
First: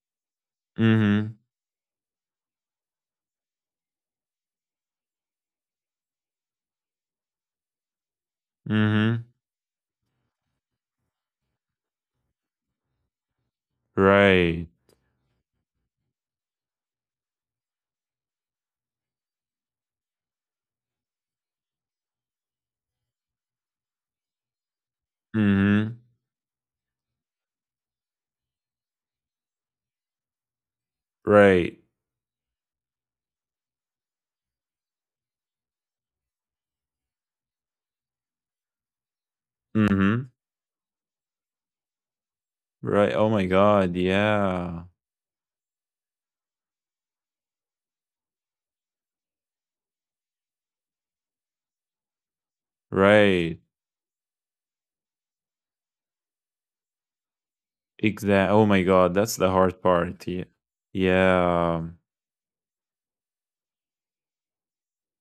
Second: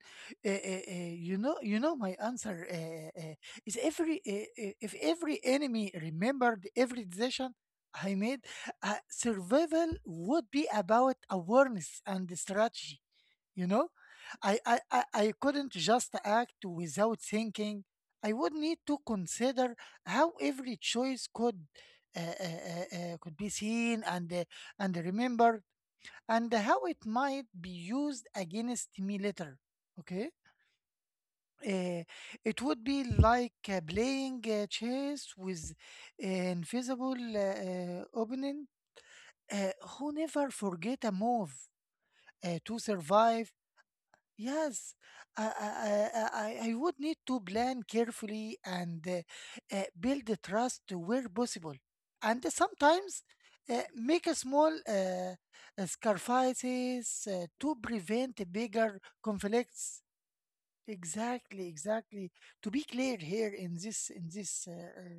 [SPEAKER 2] Mm-hmm.
[SPEAKER 1] you know, my answer is every if every enemy remembered every decision I made,
[SPEAKER 2] Mm-hmm.
[SPEAKER 1] survival would be about awareness and strategy. You know, I,
[SPEAKER 2] Right.
[SPEAKER 1] I i I couldn't just act without thinking. I would need to consider how every choice could be seen and remembered,
[SPEAKER 2] Mm-hmm.
[SPEAKER 1] and how it might be used against me later, okay?
[SPEAKER 2] Right.
[SPEAKER 1] Uh, it would be like playing chess with an invisible opponent who
[SPEAKER 2] Mm-hmm.
[SPEAKER 1] never forget a move to
[SPEAKER 2] Right. Oh my
[SPEAKER 1] survive.
[SPEAKER 2] God. Yeah.
[SPEAKER 1] Yes, I would need to plan carefully and build the trust where possible. And sometimes
[SPEAKER 2] Right.
[SPEAKER 1] make a small sacrifices to prevent
[SPEAKER 2] Exactly. Oh my
[SPEAKER 1] bigger
[SPEAKER 2] God. That's the hard
[SPEAKER 1] conflicts.
[SPEAKER 2] part. Yeah.
[SPEAKER 1] Exactly,
[SPEAKER 2] Yeah.
[SPEAKER 1] exactly. To be clear here in this,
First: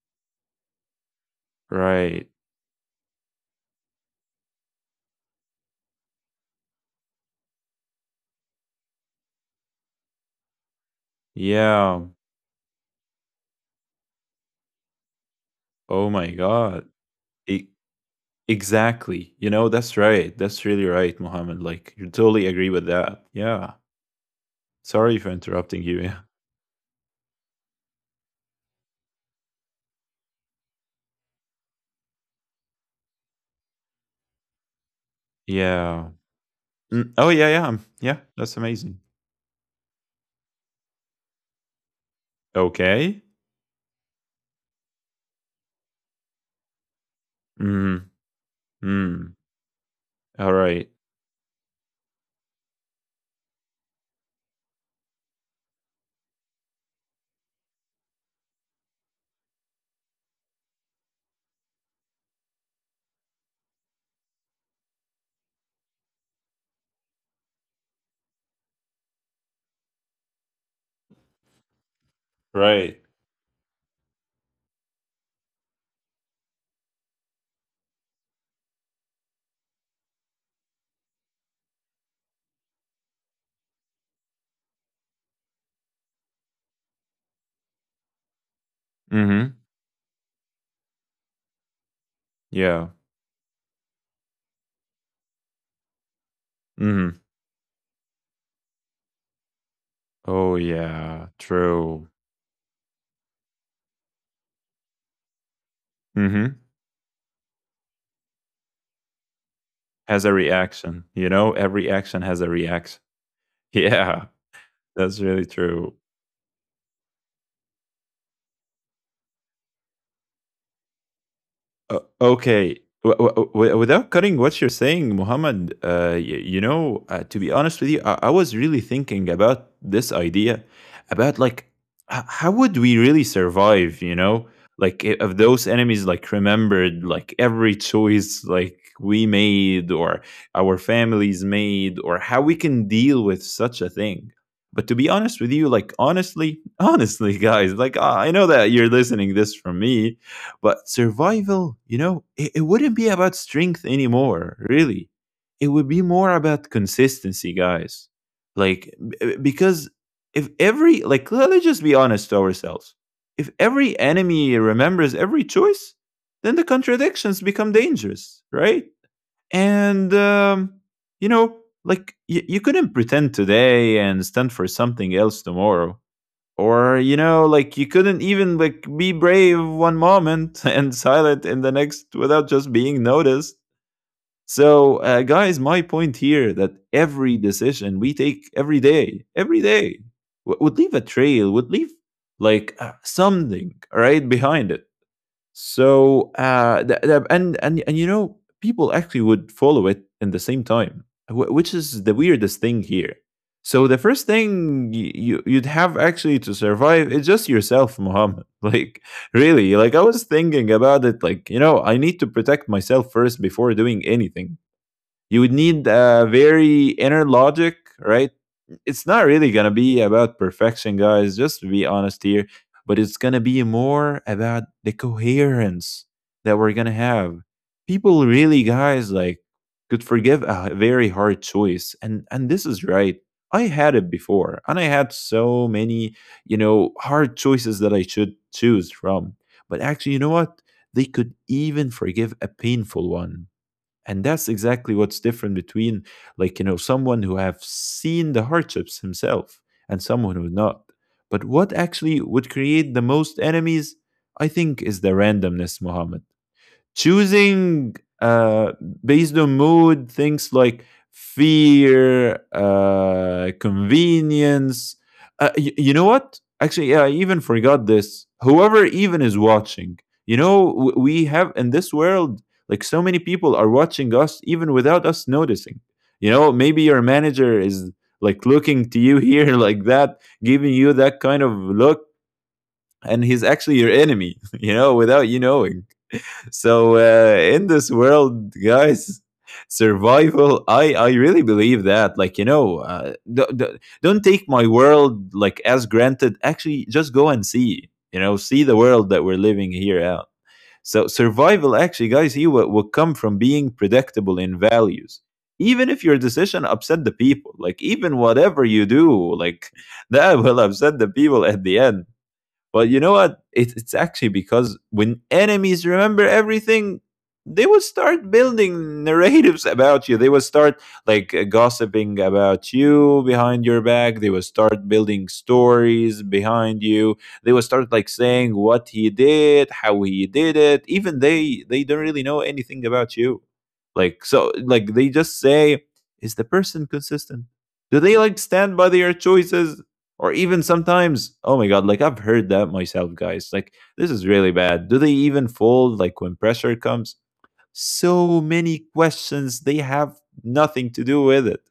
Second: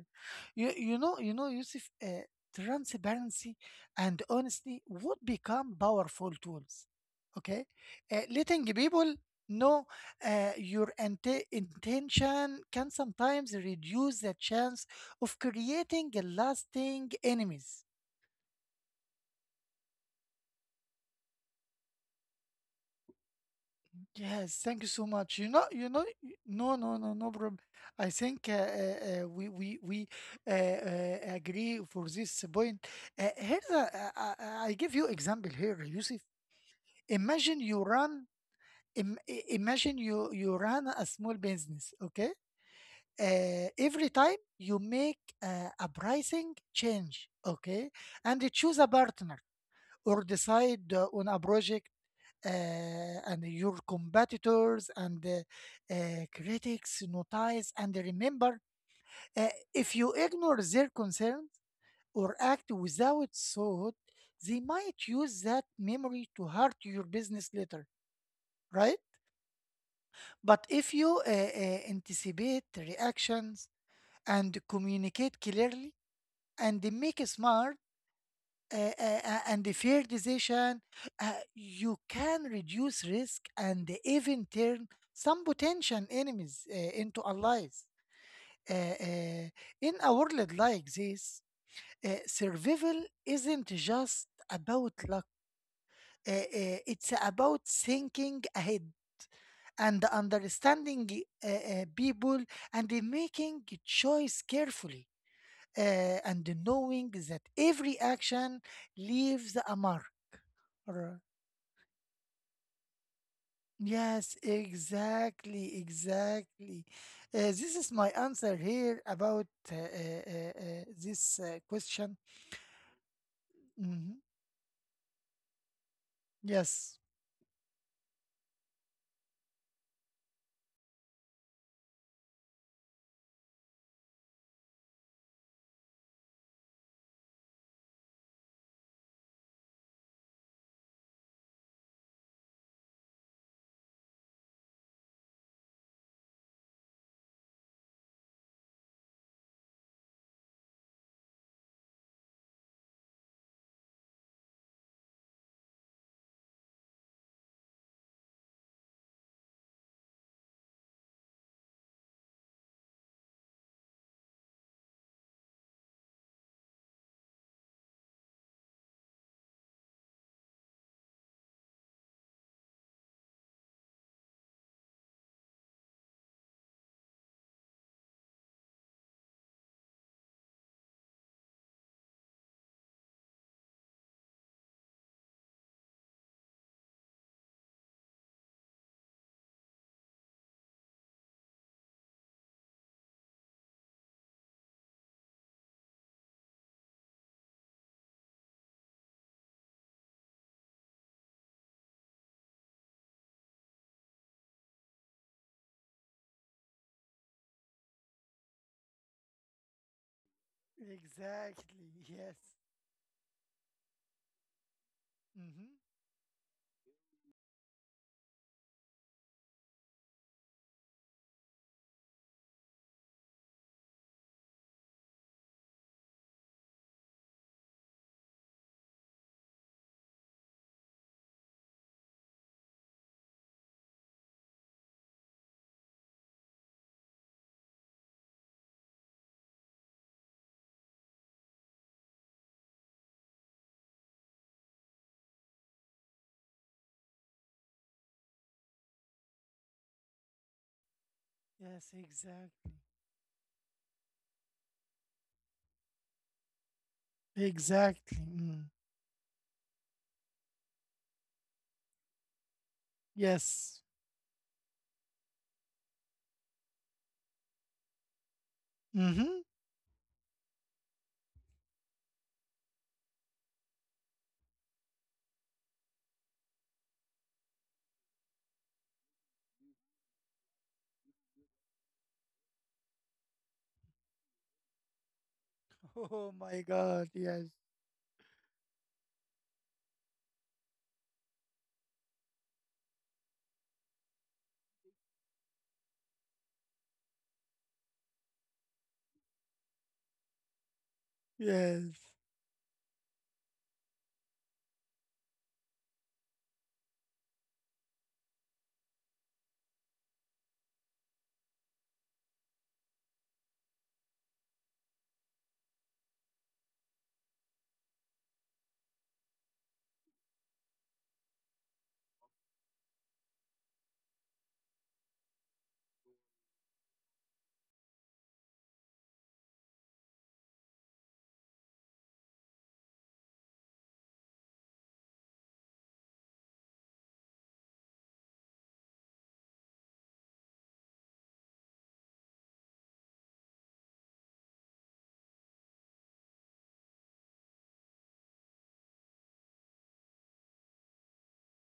[SPEAKER 1] you know, Yusuf,
[SPEAKER 2] Right.
[SPEAKER 1] transparency and honesty would become powerful tools. Okay, letting people know your
[SPEAKER 2] Yeah.
[SPEAKER 1] intention can sometimes reduce the chance of
[SPEAKER 2] Oh
[SPEAKER 1] creating a
[SPEAKER 2] my God.
[SPEAKER 1] lasting
[SPEAKER 2] E
[SPEAKER 1] enemies.
[SPEAKER 2] Exactly. You know, that's right. That's really right, Mohammed. Like, you totally agree with that. Yeah.
[SPEAKER 1] Yes, thank you so
[SPEAKER 2] Sorry for
[SPEAKER 1] much.
[SPEAKER 2] interrupting you. Yeah.
[SPEAKER 1] No, no, no, no problem. I think we agree for this point. Here's I give you example here,
[SPEAKER 2] Yeah.
[SPEAKER 1] Yusuf.
[SPEAKER 2] Mm, oh, yeah,
[SPEAKER 1] Imagine
[SPEAKER 2] yeah.
[SPEAKER 1] you
[SPEAKER 2] Yeah.
[SPEAKER 1] run,
[SPEAKER 2] That's amazing.
[SPEAKER 1] imagine you run a small business, okay?
[SPEAKER 2] Okay.
[SPEAKER 1] Every time you make a pricing change, okay,
[SPEAKER 2] Mm.
[SPEAKER 1] and you choose a
[SPEAKER 2] Mm.
[SPEAKER 1] partner or
[SPEAKER 2] All right.
[SPEAKER 1] decide on a project uh, and your competitors and critics notice and remember. uh, if you ignore their concerns or act without thought, they might use that memory to hurt your business later, right? But if you anticipate
[SPEAKER 2] Right.
[SPEAKER 1] reactions and communicate clearly and make smart and the fair decision, you can reduce risk and even turn some potential enemies into allies. Uh, uh,
[SPEAKER 2] Mm-hmm.
[SPEAKER 1] in a world like this,
[SPEAKER 2] Yeah.
[SPEAKER 1] survival isn't just about luck. Uh, uh, it's
[SPEAKER 2] Mm-hmm.
[SPEAKER 1] about thinking ahead and
[SPEAKER 2] Oh,
[SPEAKER 1] understanding
[SPEAKER 2] yeah. True.
[SPEAKER 1] people and making choice carefully, uh, and
[SPEAKER 2] Mm-hmm.
[SPEAKER 1] knowing that every action leaves a mark.
[SPEAKER 2] Has a reaction. You know, every action has a reaction. [laughs] Yeah.
[SPEAKER 1] Yes,
[SPEAKER 2] That's really
[SPEAKER 1] exactly,
[SPEAKER 2] true.
[SPEAKER 1] exactly. This is my answer here about this question.
[SPEAKER 2] Okay.
[SPEAKER 1] Hmm.
[SPEAKER 2] Without cutting what you're saying, Muhammad, you
[SPEAKER 1] Yes,
[SPEAKER 2] know, to be honest with you, I was really thinking about this idea about like, how would we really survive, you know? Like, if those enemies like remembered like every choice like we made or our families made, or how we can deal with such a thing. But to be honest with you, like, honestly, [laughs] honestly, guys, like, I know that you're listening this from me, but survival, you know, it wouldn't be about strength anymore, really. It would be more about consistency, guys. Like, because if every, like, let's just be honest to ourselves. If every enemy remembers every choice, then the contradictions become dangerous, right? And, you know, like, you couldn't pretend today and stand for something else tomorrow. Or, you know, like you couldn't even like be brave one moment [laughs] and silent in the next without just being noticed. So, guys, my point here that every decision we take every day, would leave a trail, would leave like something right behind it. So the, and you know, people actually would follow it in the same time, which is the weirdest thing here. So the first thing you'd have actually to survive is just yourself, Muhammad. [laughs] Like really, like I was thinking about it. Like you know,
[SPEAKER 1] exactly.
[SPEAKER 2] I need
[SPEAKER 1] Yes.
[SPEAKER 2] to protect myself first before doing anything. You would
[SPEAKER 1] Hmm.
[SPEAKER 2] need a very inner logic, right? It's not really gonna be about perfection, guys, just to be honest here, but it's gonna be more about the coherence that we're gonna have. People really, guys, like could forgive a very hard choice. And this is right. I had it before, and I had so many, you know, hard choices that I should choose from. But actually, you know what? They could even forgive a painful one, and that's exactly what's different between like you know someone who have seen the hardships himself and someone who not. But what
[SPEAKER 1] Yes,
[SPEAKER 2] actually would
[SPEAKER 1] exactly.
[SPEAKER 2] create the most enemies, I think, is the randomness, Muhammad. Choosing
[SPEAKER 1] Exactly. Mm.
[SPEAKER 2] uh, based on mood, things like fear,
[SPEAKER 1] Yes.
[SPEAKER 2] convenience. You know what? Actually, yeah, I even forgot this. Whoever even is
[SPEAKER 1] Hmm. [laughs]
[SPEAKER 2] watching, you know, we have in this world, like so many people are watching us even without us noticing. You know, maybe your manager is like looking to you here [laughs] like that, giving you that kind of look, and he's actually your enemy, [laughs] you know, without you knowing.
[SPEAKER 1] Oh my
[SPEAKER 2] So
[SPEAKER 1] God. Yes.
[SPEAKER 2] in this world, guys, survival. I really believe that. Like you know, don't take my world like as granted. Actually, just go and see. You know, see the world that we're living here out. So survival, actually,
[SPEAKER 1] Yes.
[SPEAKER 2] guys, here will come from being predictable in values. Even if your decision upset the people, like even whatever you do, like [laughs] that will upset the people at the end. But you know what? It, it's actually because when enemies remember everything, they will start building narratives about you. They will start like gossiping about you behind your back. They will start building stories behind you. They will start like saying what he did, how he did it. Even they don't really know anything about you. Like so like they just say, is the person consistent? Do they like stand by their choices? Or even sometimes, oh my God, like I've heard that myself, guys. Like, this is really bad. Do they even fold like when pressure comes? So many questions they have, nothing to do with it.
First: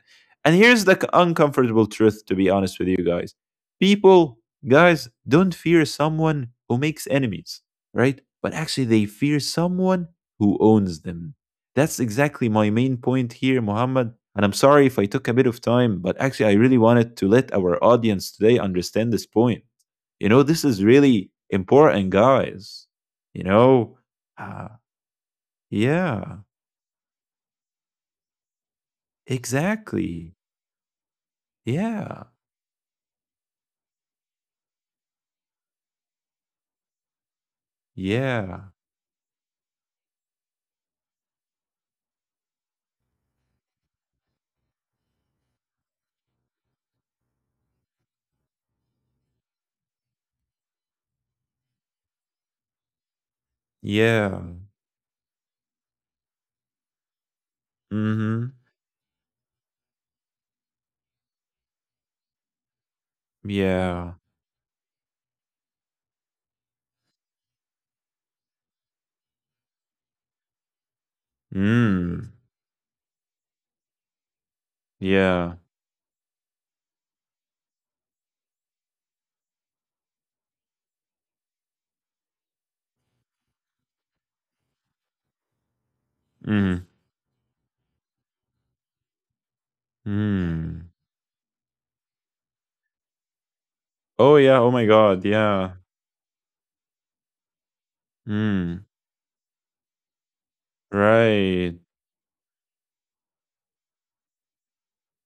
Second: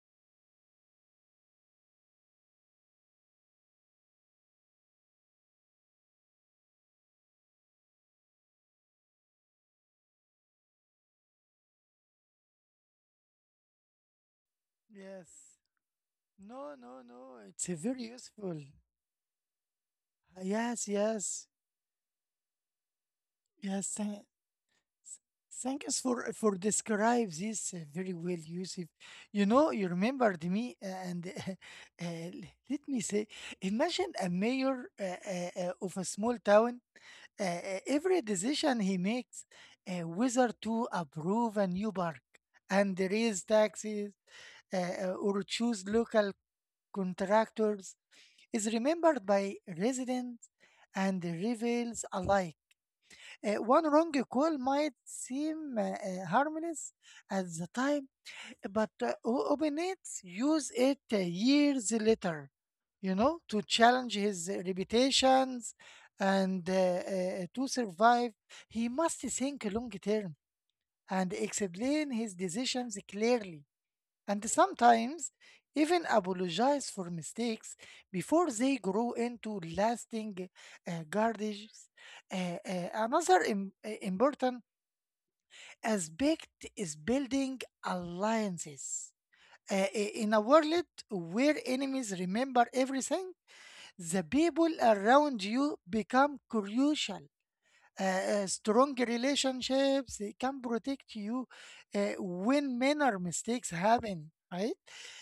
[SPEAKER 2] And here's the uncomfortable truth, to be honest with you, guys. People, guys, don't fear someone who makes enemies, right? But actually they fear someone who owns them. That's exactly my main point here, Muhammad, and I'm sorry if I took
[SPEAKER 1] Yes.
[SPEAKER 2] a bit of time, but actually I
[SPEAKER 1] No,
[SPEAKER 2] really
[SPEAKER 1] no,
[SPEAKER 2] wanted to
[SPEAKER 1] no.
[SPEAKER 2] let
[SPEAKER 1] It's
[SPEAKER 2] our
[SPEAKER 1] very
[SPEAKER 2] audience today
[SPEAKER 1] useful.
[SPEAKER 2] understand this point. You know, this is
[SPEAKER 1] Yes,
[SPEAKER 2] really
[SPEAKER 1] yes.
[SPEAKER 2] important, guys. You
[SPEAKER 1] Yes.
[SPEAKER 2] know
[SPEAKER 1] tha-
[SPEAKER 2] uh,
[SPEAKER 1] Thank you
[SPEAKER 2] yeah.
[SPEAKER 1] for describe this very well, Yusuf. You know, you
[SPEAKER 2] Exactly.
[SPEAKER 1] remembered me, and [laughs]
[SPEAKER 2] Yeah.
[SPEAKER 1] let me say, imagine a mayor of a small town. Every
[SPEAKER 2] Yeah.
[SPEAKER 1] decision he makes, whether to approve a new park and raise taxes uh, or choose local contractors, is remembered by residents and rivals alike. One wrong
[SPEAKER 2] Yeah.
[SPEAKER 1] call might seem harmless at the time,
[SPEAKER 2] Mhm.
[SPEAKER 1] but Obinets use it years later, you know, to
[SPEAKER 2] Yeah.
[SPEAKER 1] challenge his reputations and to survive. He must think long term and explain
[SPEAKER 2] Mm.
[SPEAKER 1] his decisions clearly, and sometimes
[SPEAKER 2] Yeah.
[SPEAKER 1] even apologize for mistakes before they grow into lasting gardens. Another important aspect
[SPEAKER 2] Mm.
[SPEAKER 1] is building alliances. In a
[SPEAKER 2] Mm.
[SPEAKER 1] world where enemies remember everything, the
[SPEAKER 2] Oh, yeah. Oh
[SPEAKER 1] people
[SPEAKER 2] my god.
[SPEAKER 1] around
[SPEAKER 2] Yeah.
[SPEAKER 1] you become crucial.
[SPEAKER 2] Mm.
[SPEAKER 1] Strong relationships they can protect you
[SPEAKER 2] Right.
[SPEAKER 1] when minor mistakes happen, right?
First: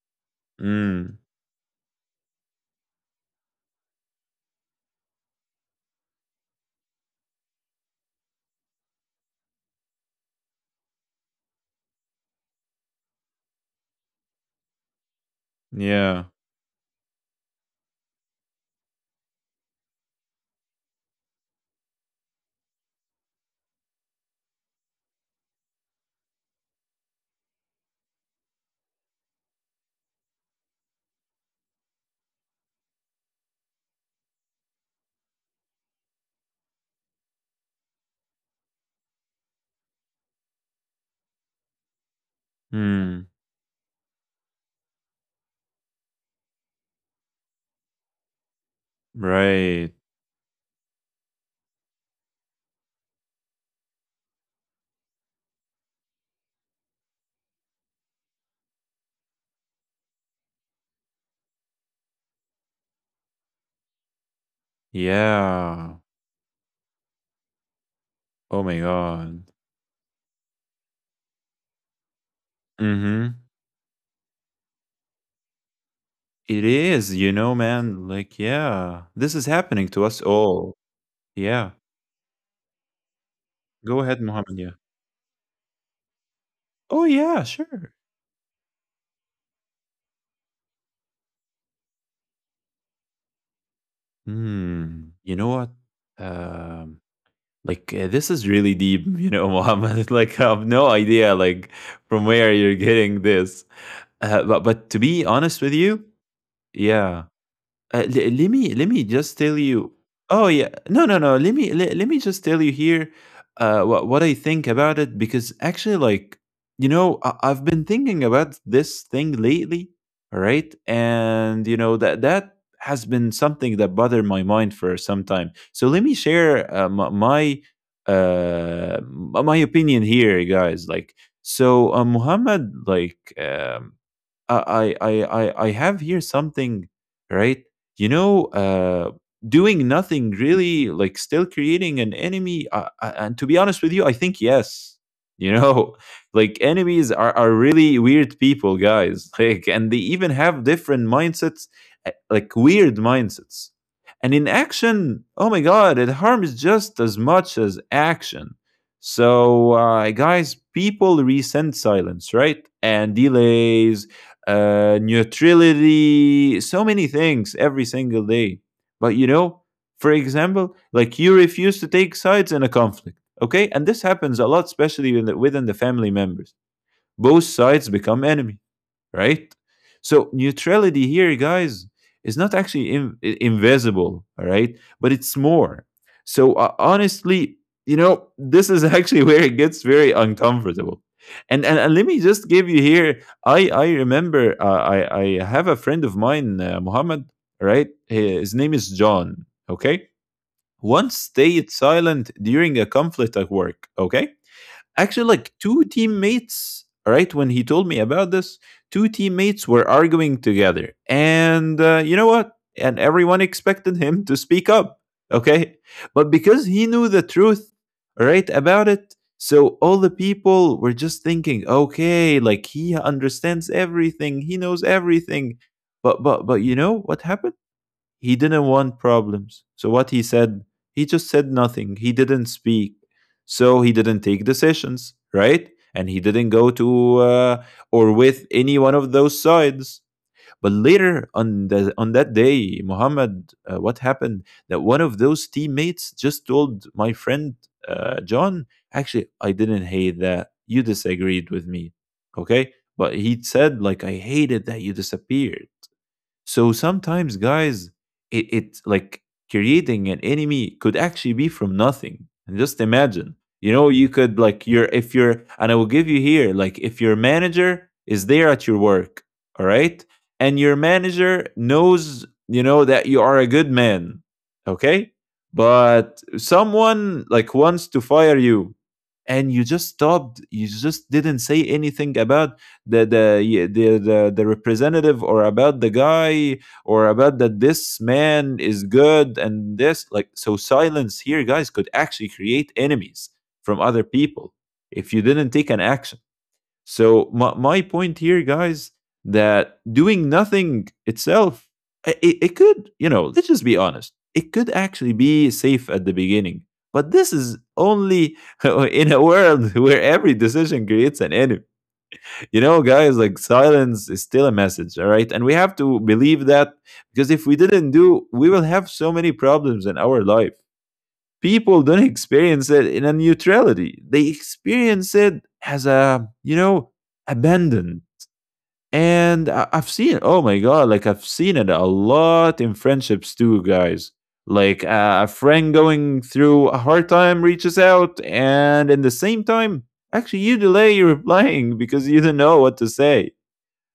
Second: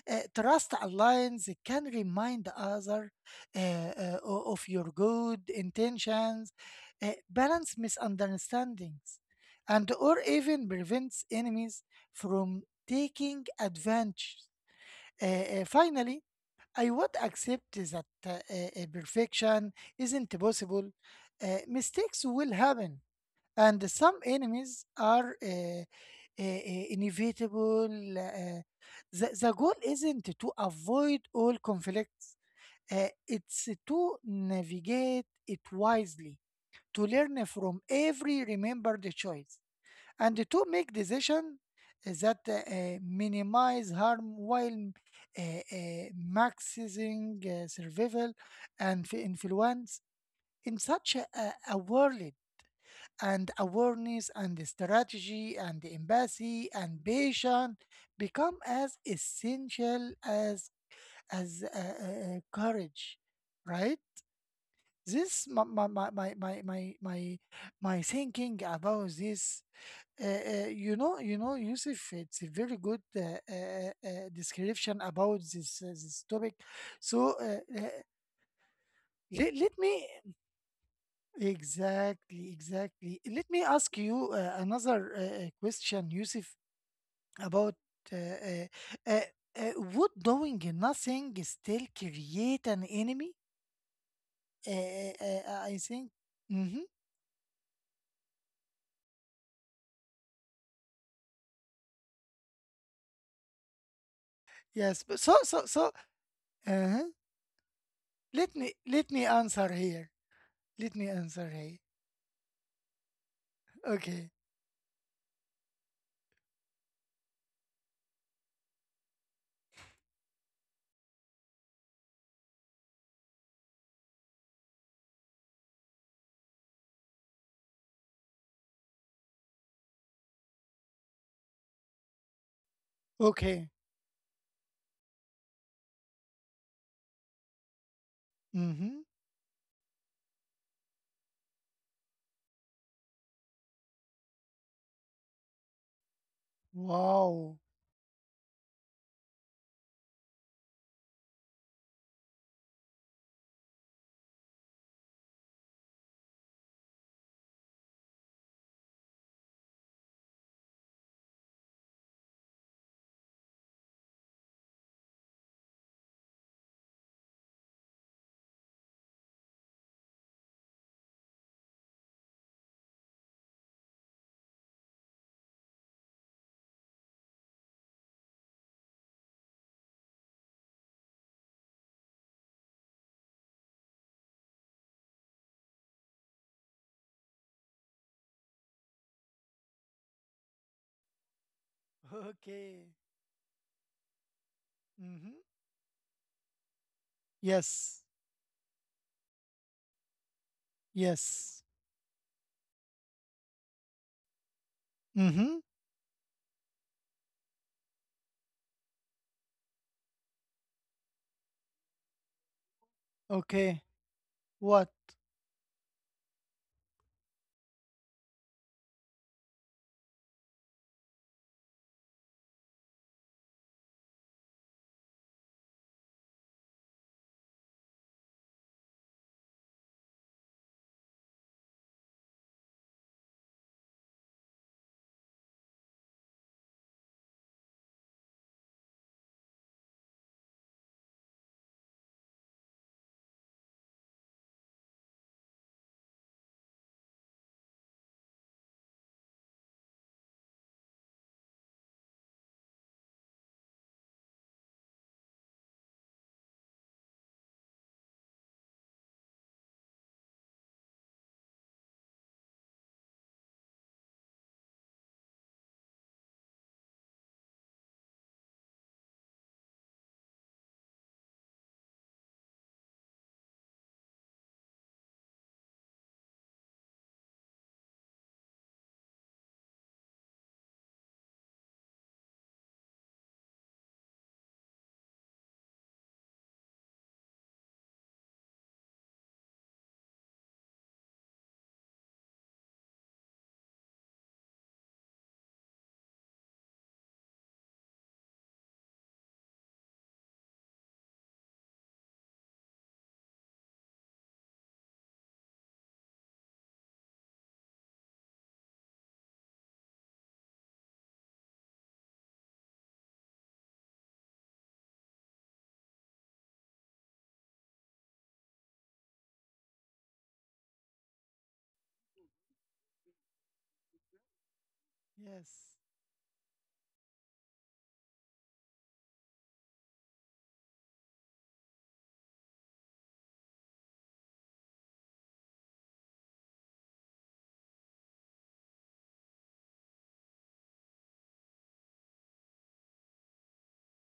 [SPEAKER 1] Trust
[SPEAKER 2] Mm.
[SPEAKER 1] alliance can remind the other of your good intentions, balance misunderstandings, and or even prevents enemies from taking advantage. Finally
[SPEAKER 2] Yeah.
[SPEAKER 1] I would accept that perfection isn't possible. Mistakes will happen and some enemies are inevitable. The goal isn't to avoid all conflicts, it's to navigate it wisely, to learn from every remembered choice, and to make decisions that
[SPEAKER 2] Mm.
[SPEAKER 1] minimize harm while maximizing survival and
[SPEAKER 2] Right.
[SPEAKER 1] influence in such a world, and awareness and the strategy and the empathy and patience become as essential as courage, right? This my my
[SPEAKER 2] Yeah.
[SPEAKER 1] my my my my my my thinking
[SPEAKER 2] Oh my
[SPEAKER 1] about
[SPEAKER 2] god.
[SPEAKER 1] this. You know, Yusuf, it's a very good
[SPEAKER 2] Mhm.
[SPEAKER 1] description about this topic.
[SPEAKER 2] It is, you
[SPEAKER 1] So,
[SPEAKER 2] know, man. Like, yeah. This is
[SPEAKER 1] let
[SPEAKER 2] happening to
[SPEAKER 1] me—
[SPEAKER 2] us all. Yeah.
[SPEAKER 1] exactly, exactly. Let me ask
[SPEAKER 2] Go ahead,
[SPEAKER 1] you
[SPEAKER 2] Mohammed. Yeah.
[SPEAKER 1] another question, Yusuf,
[SPEAKER 2] Oh, yeah.
[SPEAKER 1] about
[SPEAKER 2] Sure.
[SPEAKER 1] uh, uh, uh, would doing nothing still create an enemy?
[SPEAKER 2] Hmm. You know
[SPEAKER 1] I
[SPEAKER 2] what?
[SPEAKER 1] think. Mm-hmm.
[SPEAKER 2] Um, like this is really deep, you know, [laughs] Mohammed. Like I have no idea, like from where you're getting this. But to
[SPEAKER 1] Yes. But
[SPEAKER 2] be
[SPEAKER 1] so,
[SPEAKER 2] honest
[SPEAKER 1] so,
[SPEAKER 2] with
[SPEAKER 1] so.
[SPEAKER 2] you,
[SPEAKER 1] Uh-huh.
[SPEAKER 2] yeah, let me
[SPEAKER 1] Let me
[SPEAKER 2] just tell
[SPEAKER 1] answer
[SPEAKER 2] you.
[SPEAKER 1] here.
[SPEAKER 2] Oh yeah,
[SPEAKER 1] Let me
[SPEAKER 2] no.
[SPEAKER 1] answer here.
[SPEAKER 2] Let me just tell you here, what
[SPEAKER 1] Okay.
[SPEAKER 2] I think about it because actually, like you know, I've been thinking about this thing lately, all right, and you know that that has been something that bothered my mind for some time. So let me share my opinion here, guys. Like so, Muhammad, like.
[SPEAKER 1] Okay.
[SPEAKER 2] Uh, I I I have here something, right? You know,
[SPEAKER 1] Mm-hmm.
[SPEAKER 2] doing nothing really, like still creating an enemy. And to be honest with you, I think yes. You know, [laughs] like enemies
[SPEAKER 1] Wow.
[SPEAKER 2] are really weird people, guys. [laughs] Like, and they even have different mindsets, like weird mindsets. And in action, oh my god, it harms just as much as action. So, guys, people resent silence, right? And delays, neutrality, so many things every single day. But you know, for example, like you refuse to take sides in a conflict, okay? And this happens a lot, especially within the family members, both sides become enemy, right? So neutrality here, guys, is not actually invisible, all right, but it's more. So honestly, you know, this is [laughs] actually where it gets very uncomfortable. And let me just give you
[SPEAKER 1] Okay.
[SPEAKER 2] here, I remember i
[SPEAKER 1] Mm-hmm.
[SPEAKER 2] i have a friend of mine, Muhammad, right?
[SPEAKER 1] Yes.
[SPEAKER 2] His name is John. Okay, once
[SPEAKER 1] Yes.
[SPEAKER 2] stayed silent during a conflict at work. Okay, actually,
[SPEAKER 1] Mm-hmm.
[SPEAKER 2] like two teammates, right? When he told me about this, two teammates were arguing together. And you know what? And everyone
[SPEAKER 1] Okay.
[SPEAKER 2] expected him to speak
[SPEAKER 1] What?
[SPEAKER 2] up, okay? But because he knew the truth, right, about it, so all the people were just thinking, okay, like he understands everything, he knows everything. But you know what happened? He didn't want problems. So what he said, he just said nothing. He didn't speak. So he didn't take decisions, right? And he didn't go to or with any one of those sides. But later on on that day, Muhammad, what happened? That one of those teammates just told my friend, John, actually, I didn't hate that you disagreed with me, okay? But he said like, I hated that you disappeared. So sometimes, guys, it like creating an enemy could actually be from nothing. And just imagine, you know, you could like your if you're, and I will give you here, like if your manager is there at your work, all right, and your manager knows, you know, that you are a good man, okay, but someone like wants to fire you, and you just didn't say anything about the representative or about the guy or about that this man is good and this, like, so silence here, guys, could actually create enemies from other people if you didn't take an action. So my point here, guys, that doing nothing itself, it could, you know, let's just be honest, it could actually be safe at the beginning. But this is only [laughs] in a world where every decision creates an enemy. You know, guys, like silence is still a message, all right? And we have to believe that, because if we didn't do, we will have so many problems in our life. People don't experience it in a neutrality. They experience it
[SPEAKER 1] Yes.
[SPEAKER 2] as a, you know, abandon. And I've seen, oh my God, like I've seen it a lot in friendships too, guys. Like a friend going through a hard time reaches out, and in the same time, actually, you delay your [laughs] replying because you don't know what to say.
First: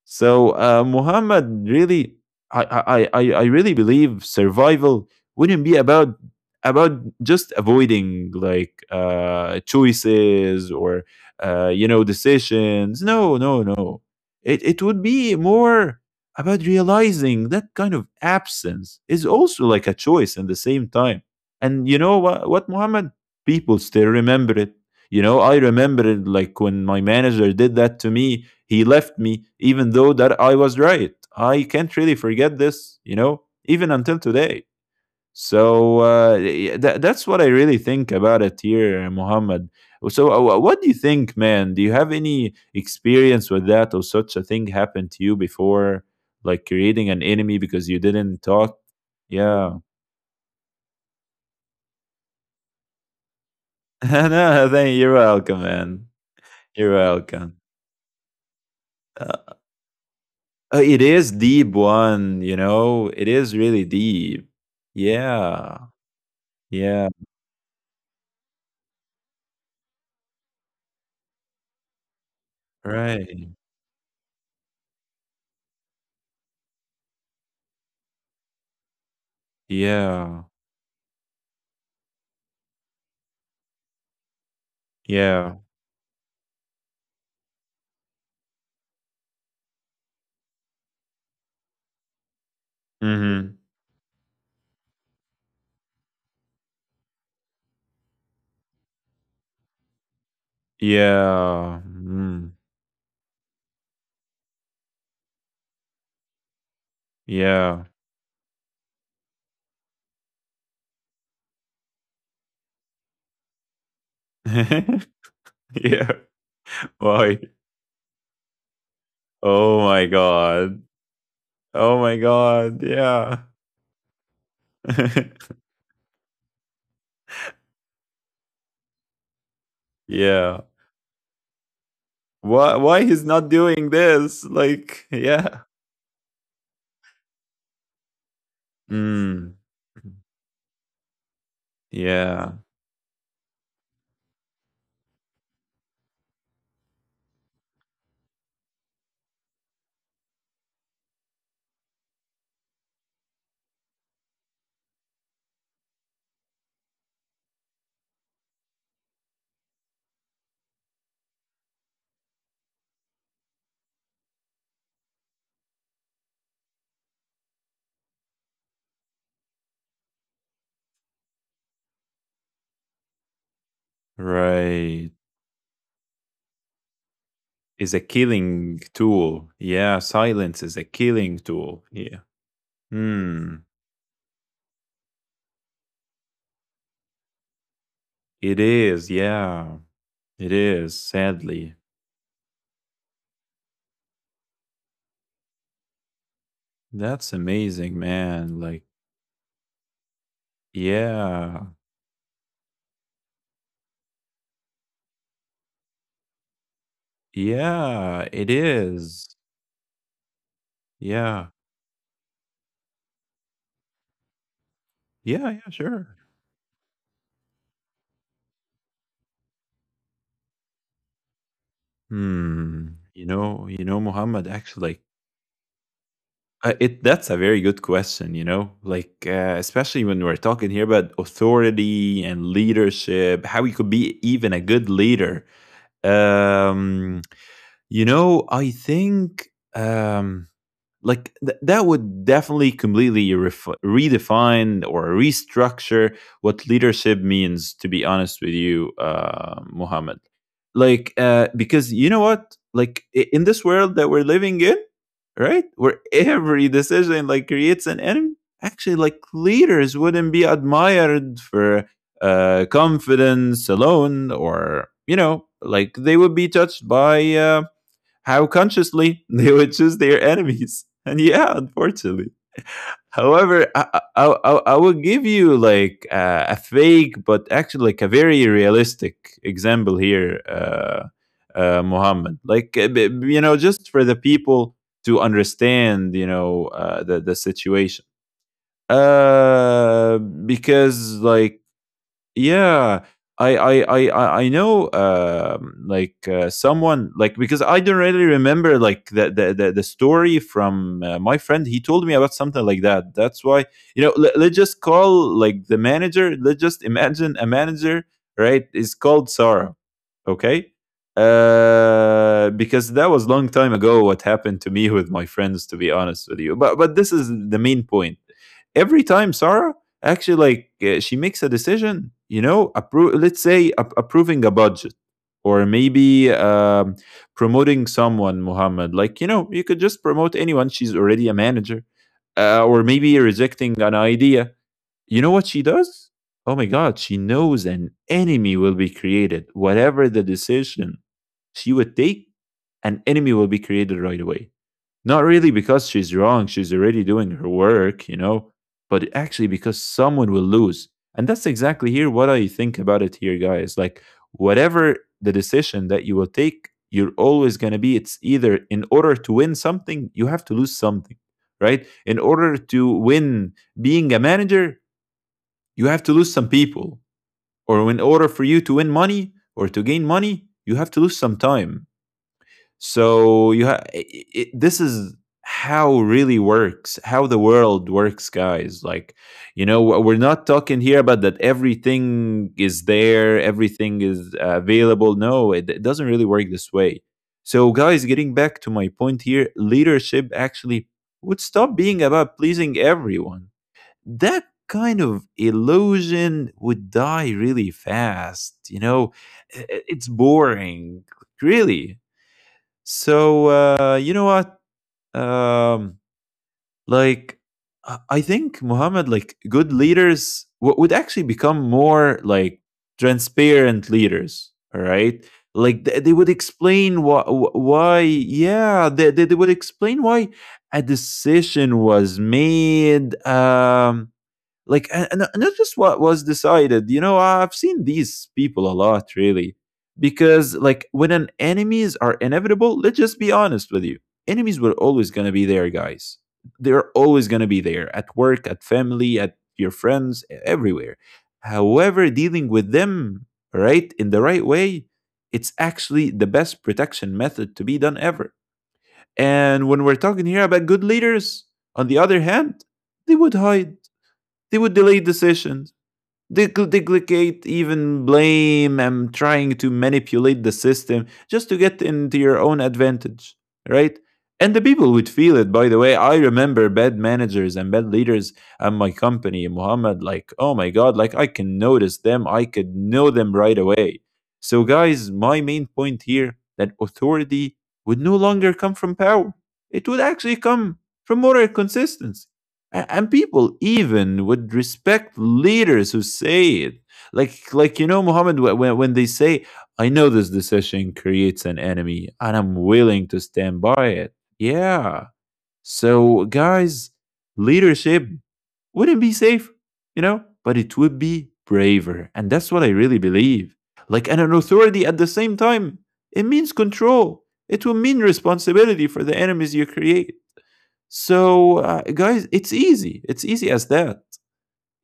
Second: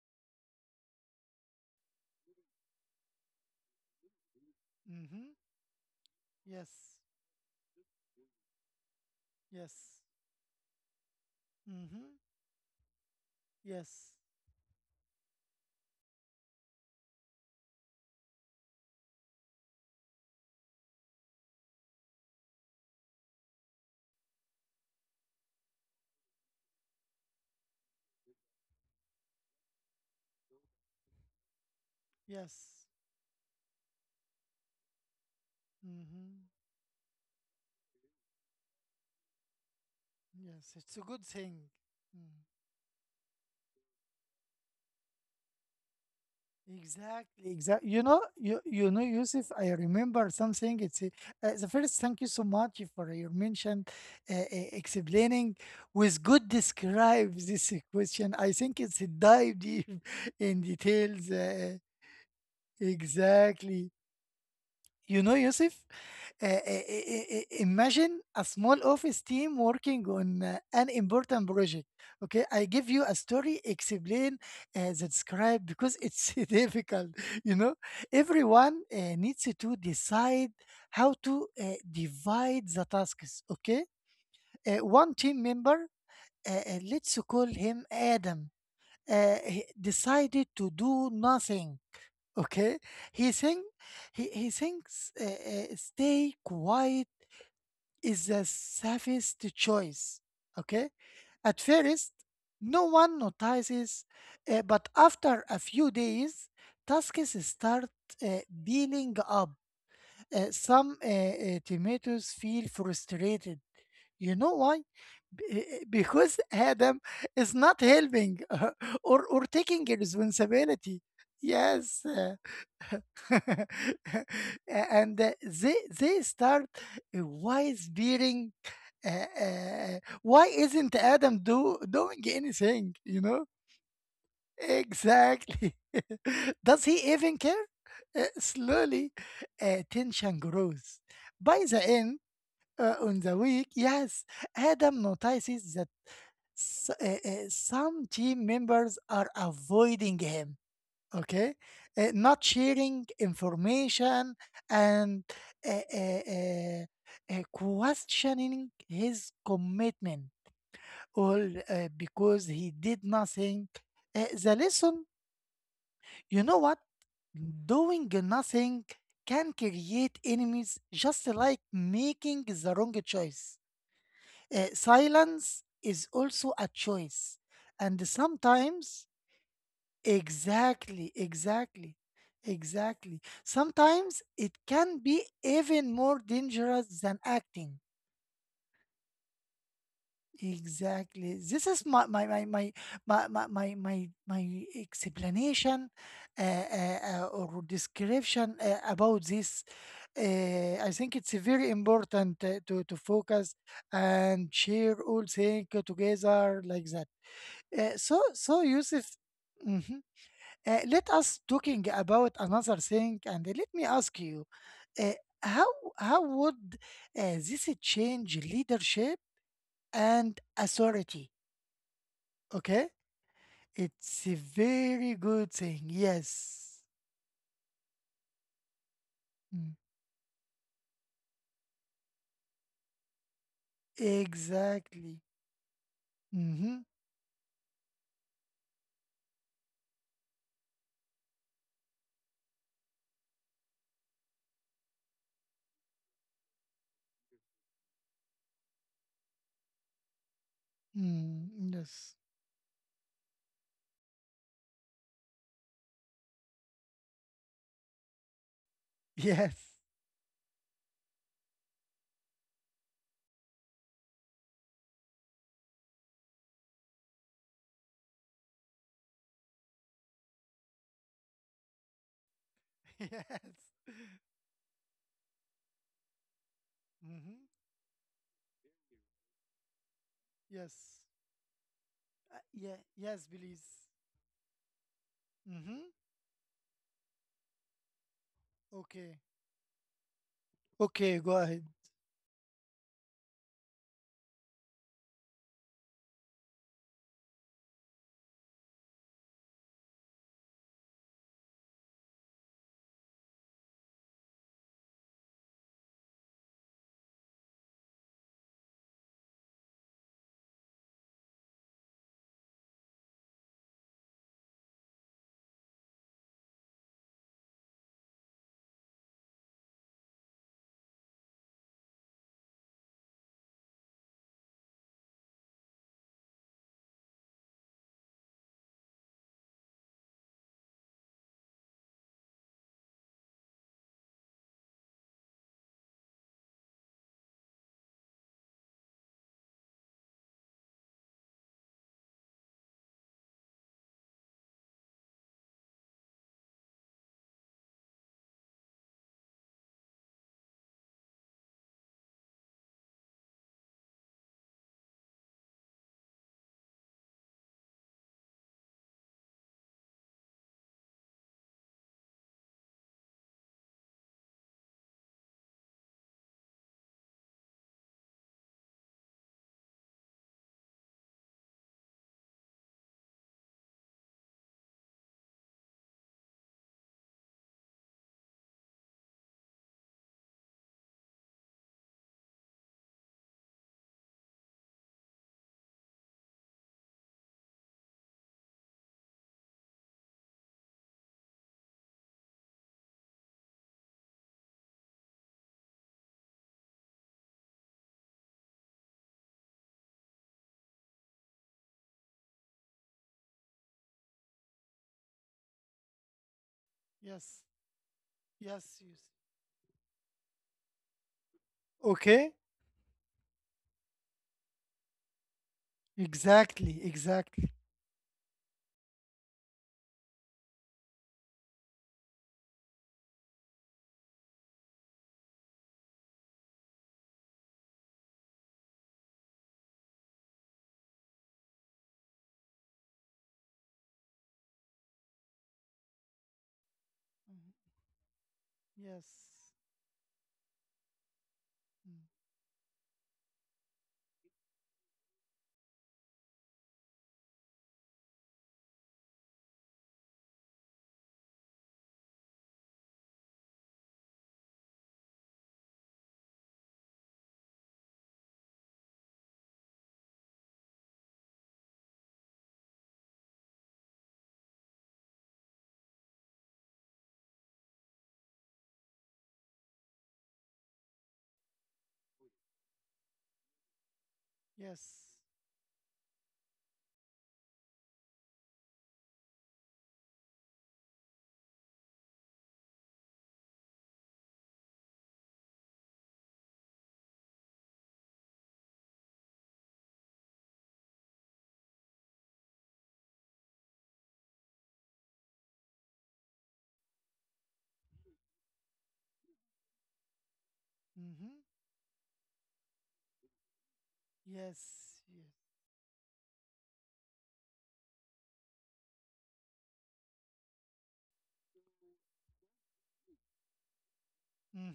[SPEAKER 2] So Muhammad, really, I really believe survival
[SPEAKER 1] Mm-hmm.
[SPEAKER 2] wouldn't be
[SPEAKER 1] Yes.
[SPEAKER 2] about just avoiding like
[SPEAKER 1] Yes.
[SPEAKER 2] choices or you know,
[SPEAKER 1] Mm-hmm.
[SPEAKER 2] decisions. No, no, no.
[SPEAKER 1] Yes.
[SPEAKER 2] It would be more about realizing that kind of absence is also like a choice at the same time. And you know what, Muhammad? People still remember it. You know, I remember it like when my manager did that to me, he left me, even though that I was right. I can't really forget
[SPEAKER 1] Yes.
[SPEAKER 2] this, you know, even until today. So
[SPEAKER 1] Mm-hmm.
[SPEAKER 2] that's what I really think about it here, Muhammad. So,
[SPEAKER 1] Yes.
[SPEAKER 2] what do you
[SPEAKER 1] It's a good
[SPEAKER 2] think,
[SPEAKER 1] thing.
[SPEAKER 2] man? Do you have
[SPEAKER 1] Mm.
[SPEAKER 2] any experience with that, or such a thing happened to you before, like creating an
[SPEAKER 1] Exactly.
[SPEAKER 2] enemy because
[SPEAKER 1] Exactly.
[SPEAKER 2] you
[SPEAKER 1] You know,
[SPEAKER 2] didn't
[SPEAKER 1] you
[SPEAKER 2] talk?
[SPEAKER 1] you know, Yusuf. I
[SPEAKER 2] Yeah.
[SPEAKER 1] remember something. It's the first. Thank you so much for your mention,
[SPEAKER 2] [laughs] No, thank you're
[SPEAKER 1] explaining
[SPEAKER 2] welcome, man.
[SPEAKER 1] with good
[SPEAKER 2] You're
[SPEAKER 1] describe
[SPEAKER 2] welcome.
[SPEAKER 1] this question. I think it's a dive
[SPEAKER 2] Uh,
[SPEAKER 1] deep [laughs] in
[SPEAKER 2] It
[SPEAKER 1] details.
[SPEAKER 2] is deep one, you know? It is really
[SPEAKER 1] Exactly.
[SPEAKER 2] deep.
[SPEAKER 1] You know, Yusuf.
[SPEAKER 2] Yeah. Yeah.
[SPEAKER 1] Imagine a small office team working on an important project. Okay, I give you a
[SPEAKER 2] Right.
[SPEAKER 1] story, explain, the describe because it's [laughs] difficult. You know, everyone needs to
[SPEAKER 2] Yeah.
[SPEAKER 1] decide how to divide the tasks. Okay, uh, one team
[SPEAKER 2] Yeah.
[SPEAKER 1] member, let's call him Adam, he decided to do nothing. Okay, he
[SPEAKER 2] Mm-hmm.
[SPEAKER 1] think he thinks stay quiet is the safest choice. Okay? At
[SPEAKER 2] Yeah.
[SPEAKER 1] first,
[SPEAKER 2] Mm.
[SPEAKER 1] no one notices, but after a few days, tasks start
[SPEAKER 2] Yeah.
[SPEAKER 1] building up. Some tomatoes feel frustrated. You know why?
[SPEAKER 2] [laughs] Yeah.
[SPEAKER 1] Because [laughs] Adam
[SPEAKER 2] Why?
[SPEAKER 1] is not helping [laughs] or
[SPEAKER 2] Oh
[SPEAKER 1] taking
[SPEAKER 2] my god.
[SPEAKER 1] responsibility.
[SPEAKER 2] Oh
[SPEAKER 1] Yes.
[SPEAKER 2] my
[SPEAKER 1] Eh.
[SPEAKER 2] god. Yeah.
[SPEAKER 1] [laughs] And
[SPEAKER 2] [laughs]
[SPEAKER 1] they start why spearing why
[SPEAKER 2] Yeah.
[SPEAKER 1] isn't Adam do doing
[SPEAKER 2] Why
[SPEAKER 1] anything, you
[SPEAKER 2] why he's
[SPEAKER 1] know,
[SPEAKER 2] not doing this? Like,
[SPEAKER 1] exactly.
[SPEAKER 2] yeah.
[SPEAKER 1] [laughs] Does he even care? Slowly
[SPEAKER 2] Mm.
[SPEAKER 1] tension grows. By the end
[SPEAKER 2] Yeah.
[SPEAKER 1] on the week, yes, Adam notices that s- uh, uh, some team members are avoiding him. Okay, not sharing information and uh, uh, uh, questioning his commitment, all because he did nothing. The lesson, you know what? Doing nothing can create enemies, just like making the wrong choice.
[SPEAKER 2] Right.
[SPEAKER 1] Silence is also a choice,
[SPEAKER 2] Is a
[SPEAKER 1] and
[SPEAKER 2] killing
[SPEAKER 1] sometimes—
[SPEAKER 2] tool. Yeah, silence is a
[SPEAKER 1] exactly,
[SPEAKER 2] killing tool.
[SPEAKER 1] exactly,
[SPEAKER 2] Yeah.
[SPEAKER 1] exactly.
[SPEAKER 2] Hmm.
[SPEAKER 1] Sometimes it can be even more dangerous than acting.
[SPEAKER 2] It is. Yeah. It is,
[SPEAKER 1] Exactly. This
[SPEAKER 2] sadly.
[SPEAKER 1] is my my explanation
[SPEAKER 2] That's
[SPEAKER 1] or
[SPEAKER 2] amazing,
[SPEAKER 1] description
[SPEAKER 2] man. Like,
[SPEAKER 1] about this. I think it's very
[SPEAKER 2] yeah.
[SPEAKER 1] important to focus and share all things together like that. So
[SPEAKER 2] Yeah, it
[SPEAKER 1] so Yusuf.
[SPEAKER 2] is.
[SPEAKER 1] Mhm. Let us
[SPEAKER 2] Yeah.
[SPEAKER 1] talking about another thing, and let me ask you, uh,
[SPEAKER 2] Yeah,
[SPEAKER 1] how
[SPEAKER 2] yeah,
[SPEAKER 1] how
[SPEAKER 2] sure.
[SPEAKER 1] would this change leadership and authority? Okay,
[SPEAKER 2] Hmm. You know,
[SPEAKER 1] it's a
[SPEAKER 2] Muhammad, actually, like,
[SPEAKER 1] very good thing. Yes.
[SPEAKER 2] it that's a very good question, you know? Like,
[SPEAKER 1] Mm,
[SPEAKER 2] especially when we're talking here about authority and leadership, how you could be even a good
[SPEAKER 1] exactly.
[SPEAKER 2] leader.
[SPEAKER 1] Mm-hmm.
[SPEAKER 2] Um, you know, I think, um, like that would definitely completely redefine or restructure what leadership means, to be honest with you, Muhammad. Like,
[SPEAKER 1] Mm,
[SPEAKER 2] because
[SPEAKER 1] yes.
[SPEAKER 2] you know what, like, in this world that we're living in, right, where every decision like creates an enemy, actually like
[SPEAKER 1] Yes.
[SPEAKER 2] leaders wouldn't be admired for confidence alone, or, you know, like they would be touched by, how consciously [laughs] they would choose their enemies. And yeah, unfortunately.
[SPEAKER 1] [laughs]
[SPEAKER 2] However, I,
[SPEAKER 1] Yes.
[SPEAKER 2] I, I, I will give you like a fake,
[SPEAKER 1] Mm-hmm.
[SPEAKER 2] but actually like a very realistic example here,
[SPEAKER 1] Yes.
[SPEAKER 2] Muhammad.
[SPEAKER 1] Yeah.
[SPEAKER 2] Like,
[SPEAKER 1] Yes,
[SPEAKER 2] you know,
[SPEAKER 1] please.
[SPEAKER 2] just for the people to
[SPEAKER 1] Mm-hmm.
[SPEAKER 2] understand, you know, the situation.
[SPEAKER 1] Okay. Okay.
[SPEAKER 2] Because
[SPEAKER 1] Go
[SPEAKER 2] like,
[SPEAKER 1] ahead.
[SPEAKER 2] yeah, I know, um, like someone like, because I don't really remember like the story from my friend, he told me about something like that, that's why, you know, let's just call, like, the manager, let's just imagine a manager, right, is called Sarah. Okay, because that was long time ago what happened to me with my friends, to be honest with you, but this is the main point. Every time Sarah, actually, like, she makes a decision, you know, let's say approving a budget, or maybe, promoting someone, Muhammad, like, you know, you could just promote anyone, she's already a manager, or maybe rejecting an idea, you know what she does, oh my God, she knows an enemy will be created. Whatever the decision she would take, an enemy will be created right away. Not really because she's wrong, she's already doing her work, you know, but actually because someone will lose. And that's exactly here what I think about it here, guys. Like, whatever the decision that you will take, you're always going to be, it's either in order to win something, you have to lose something, right? In order to win being a manager, you have to lose some people. Or in order for you to win money or to gain money, you have to lose some time. So you ha- it, this is how really works, how the world works, guys. Like, you know, we're not talking here about that everything is there, everything is available. No, it doesn't really work this way. So, guys, getting back to my point here, leadership actually would stop being about pleasing everyone. That kind of illusion would die really fast. You know, it's boring, really. So you know what? Um,
[SPEAKER 1] Yes.
[SPEAKER 2] like, I think,
[SPEAKER 1] Yes. Yes.
[SPEAKER 2] Muhammad, like good leaders would actually become more
[SPEAKER 1] Okay.
[SPEAKER 2] like transparent leaders. All right, like they would
[SPEAKER 1] Exactly,
[SPEAKER 2] explain why,
[SPEAKER 1] exactly.
[SPEAKER 2] why yeah, they would explain why a decision was made. Like, and that's just what was decided. You know, I've seen these people a lot, really, because like when an enemies are inevitable, let's just be honest with you, enemies were always going to be there, guys. They're always going to
[SPEAKER 1] Mhm.
[SPEAKER 2] be there at work, at family,
[SPEAKER 1] Yes.
[SPEAKER 2] at your friends, everywhere. However,
[SPEAKER 1] Mm.
[SPEAKER 2] dealing with them right in the right way, it's actually the best protection method to be done ever. And when we're talking here about good leaders, on the other hand, they would hide, they would delay decisions. They could duplicate, even blame, and trying to manipulate the system just to get into your own advantage, right? And the people would feel it, by the way. I remember bad managers and bad leaders at my company, Muhammad, like, oh my God, like I can notice them. I could know them right away. So,
[SPEAKER 1] Yes.
[SPEAKER 2] guys, my main point here that authority would no longer come from power. It would actually come from moral consistency. And people even would respect leaders who say it, like, you know, Muhammad, when they say, I know this decision creates an enemy and I'm willing to stand by it, yeah. So, guys, leadership wouldn't be safe, you know, but it would be
[SPEAKER 1] Mm-hmm.
[SPEAKER 2] braver, and that's what I really believe. Like, and an
[SPEAKER 1] Yes.
[SPEAKER 2] authority at the
[SPEAKER 1] Yes.
[SPEAKER 2] same time, it means control, it will mean responsibility for the enemies you create. So, guys, it's easy. It's easy as that,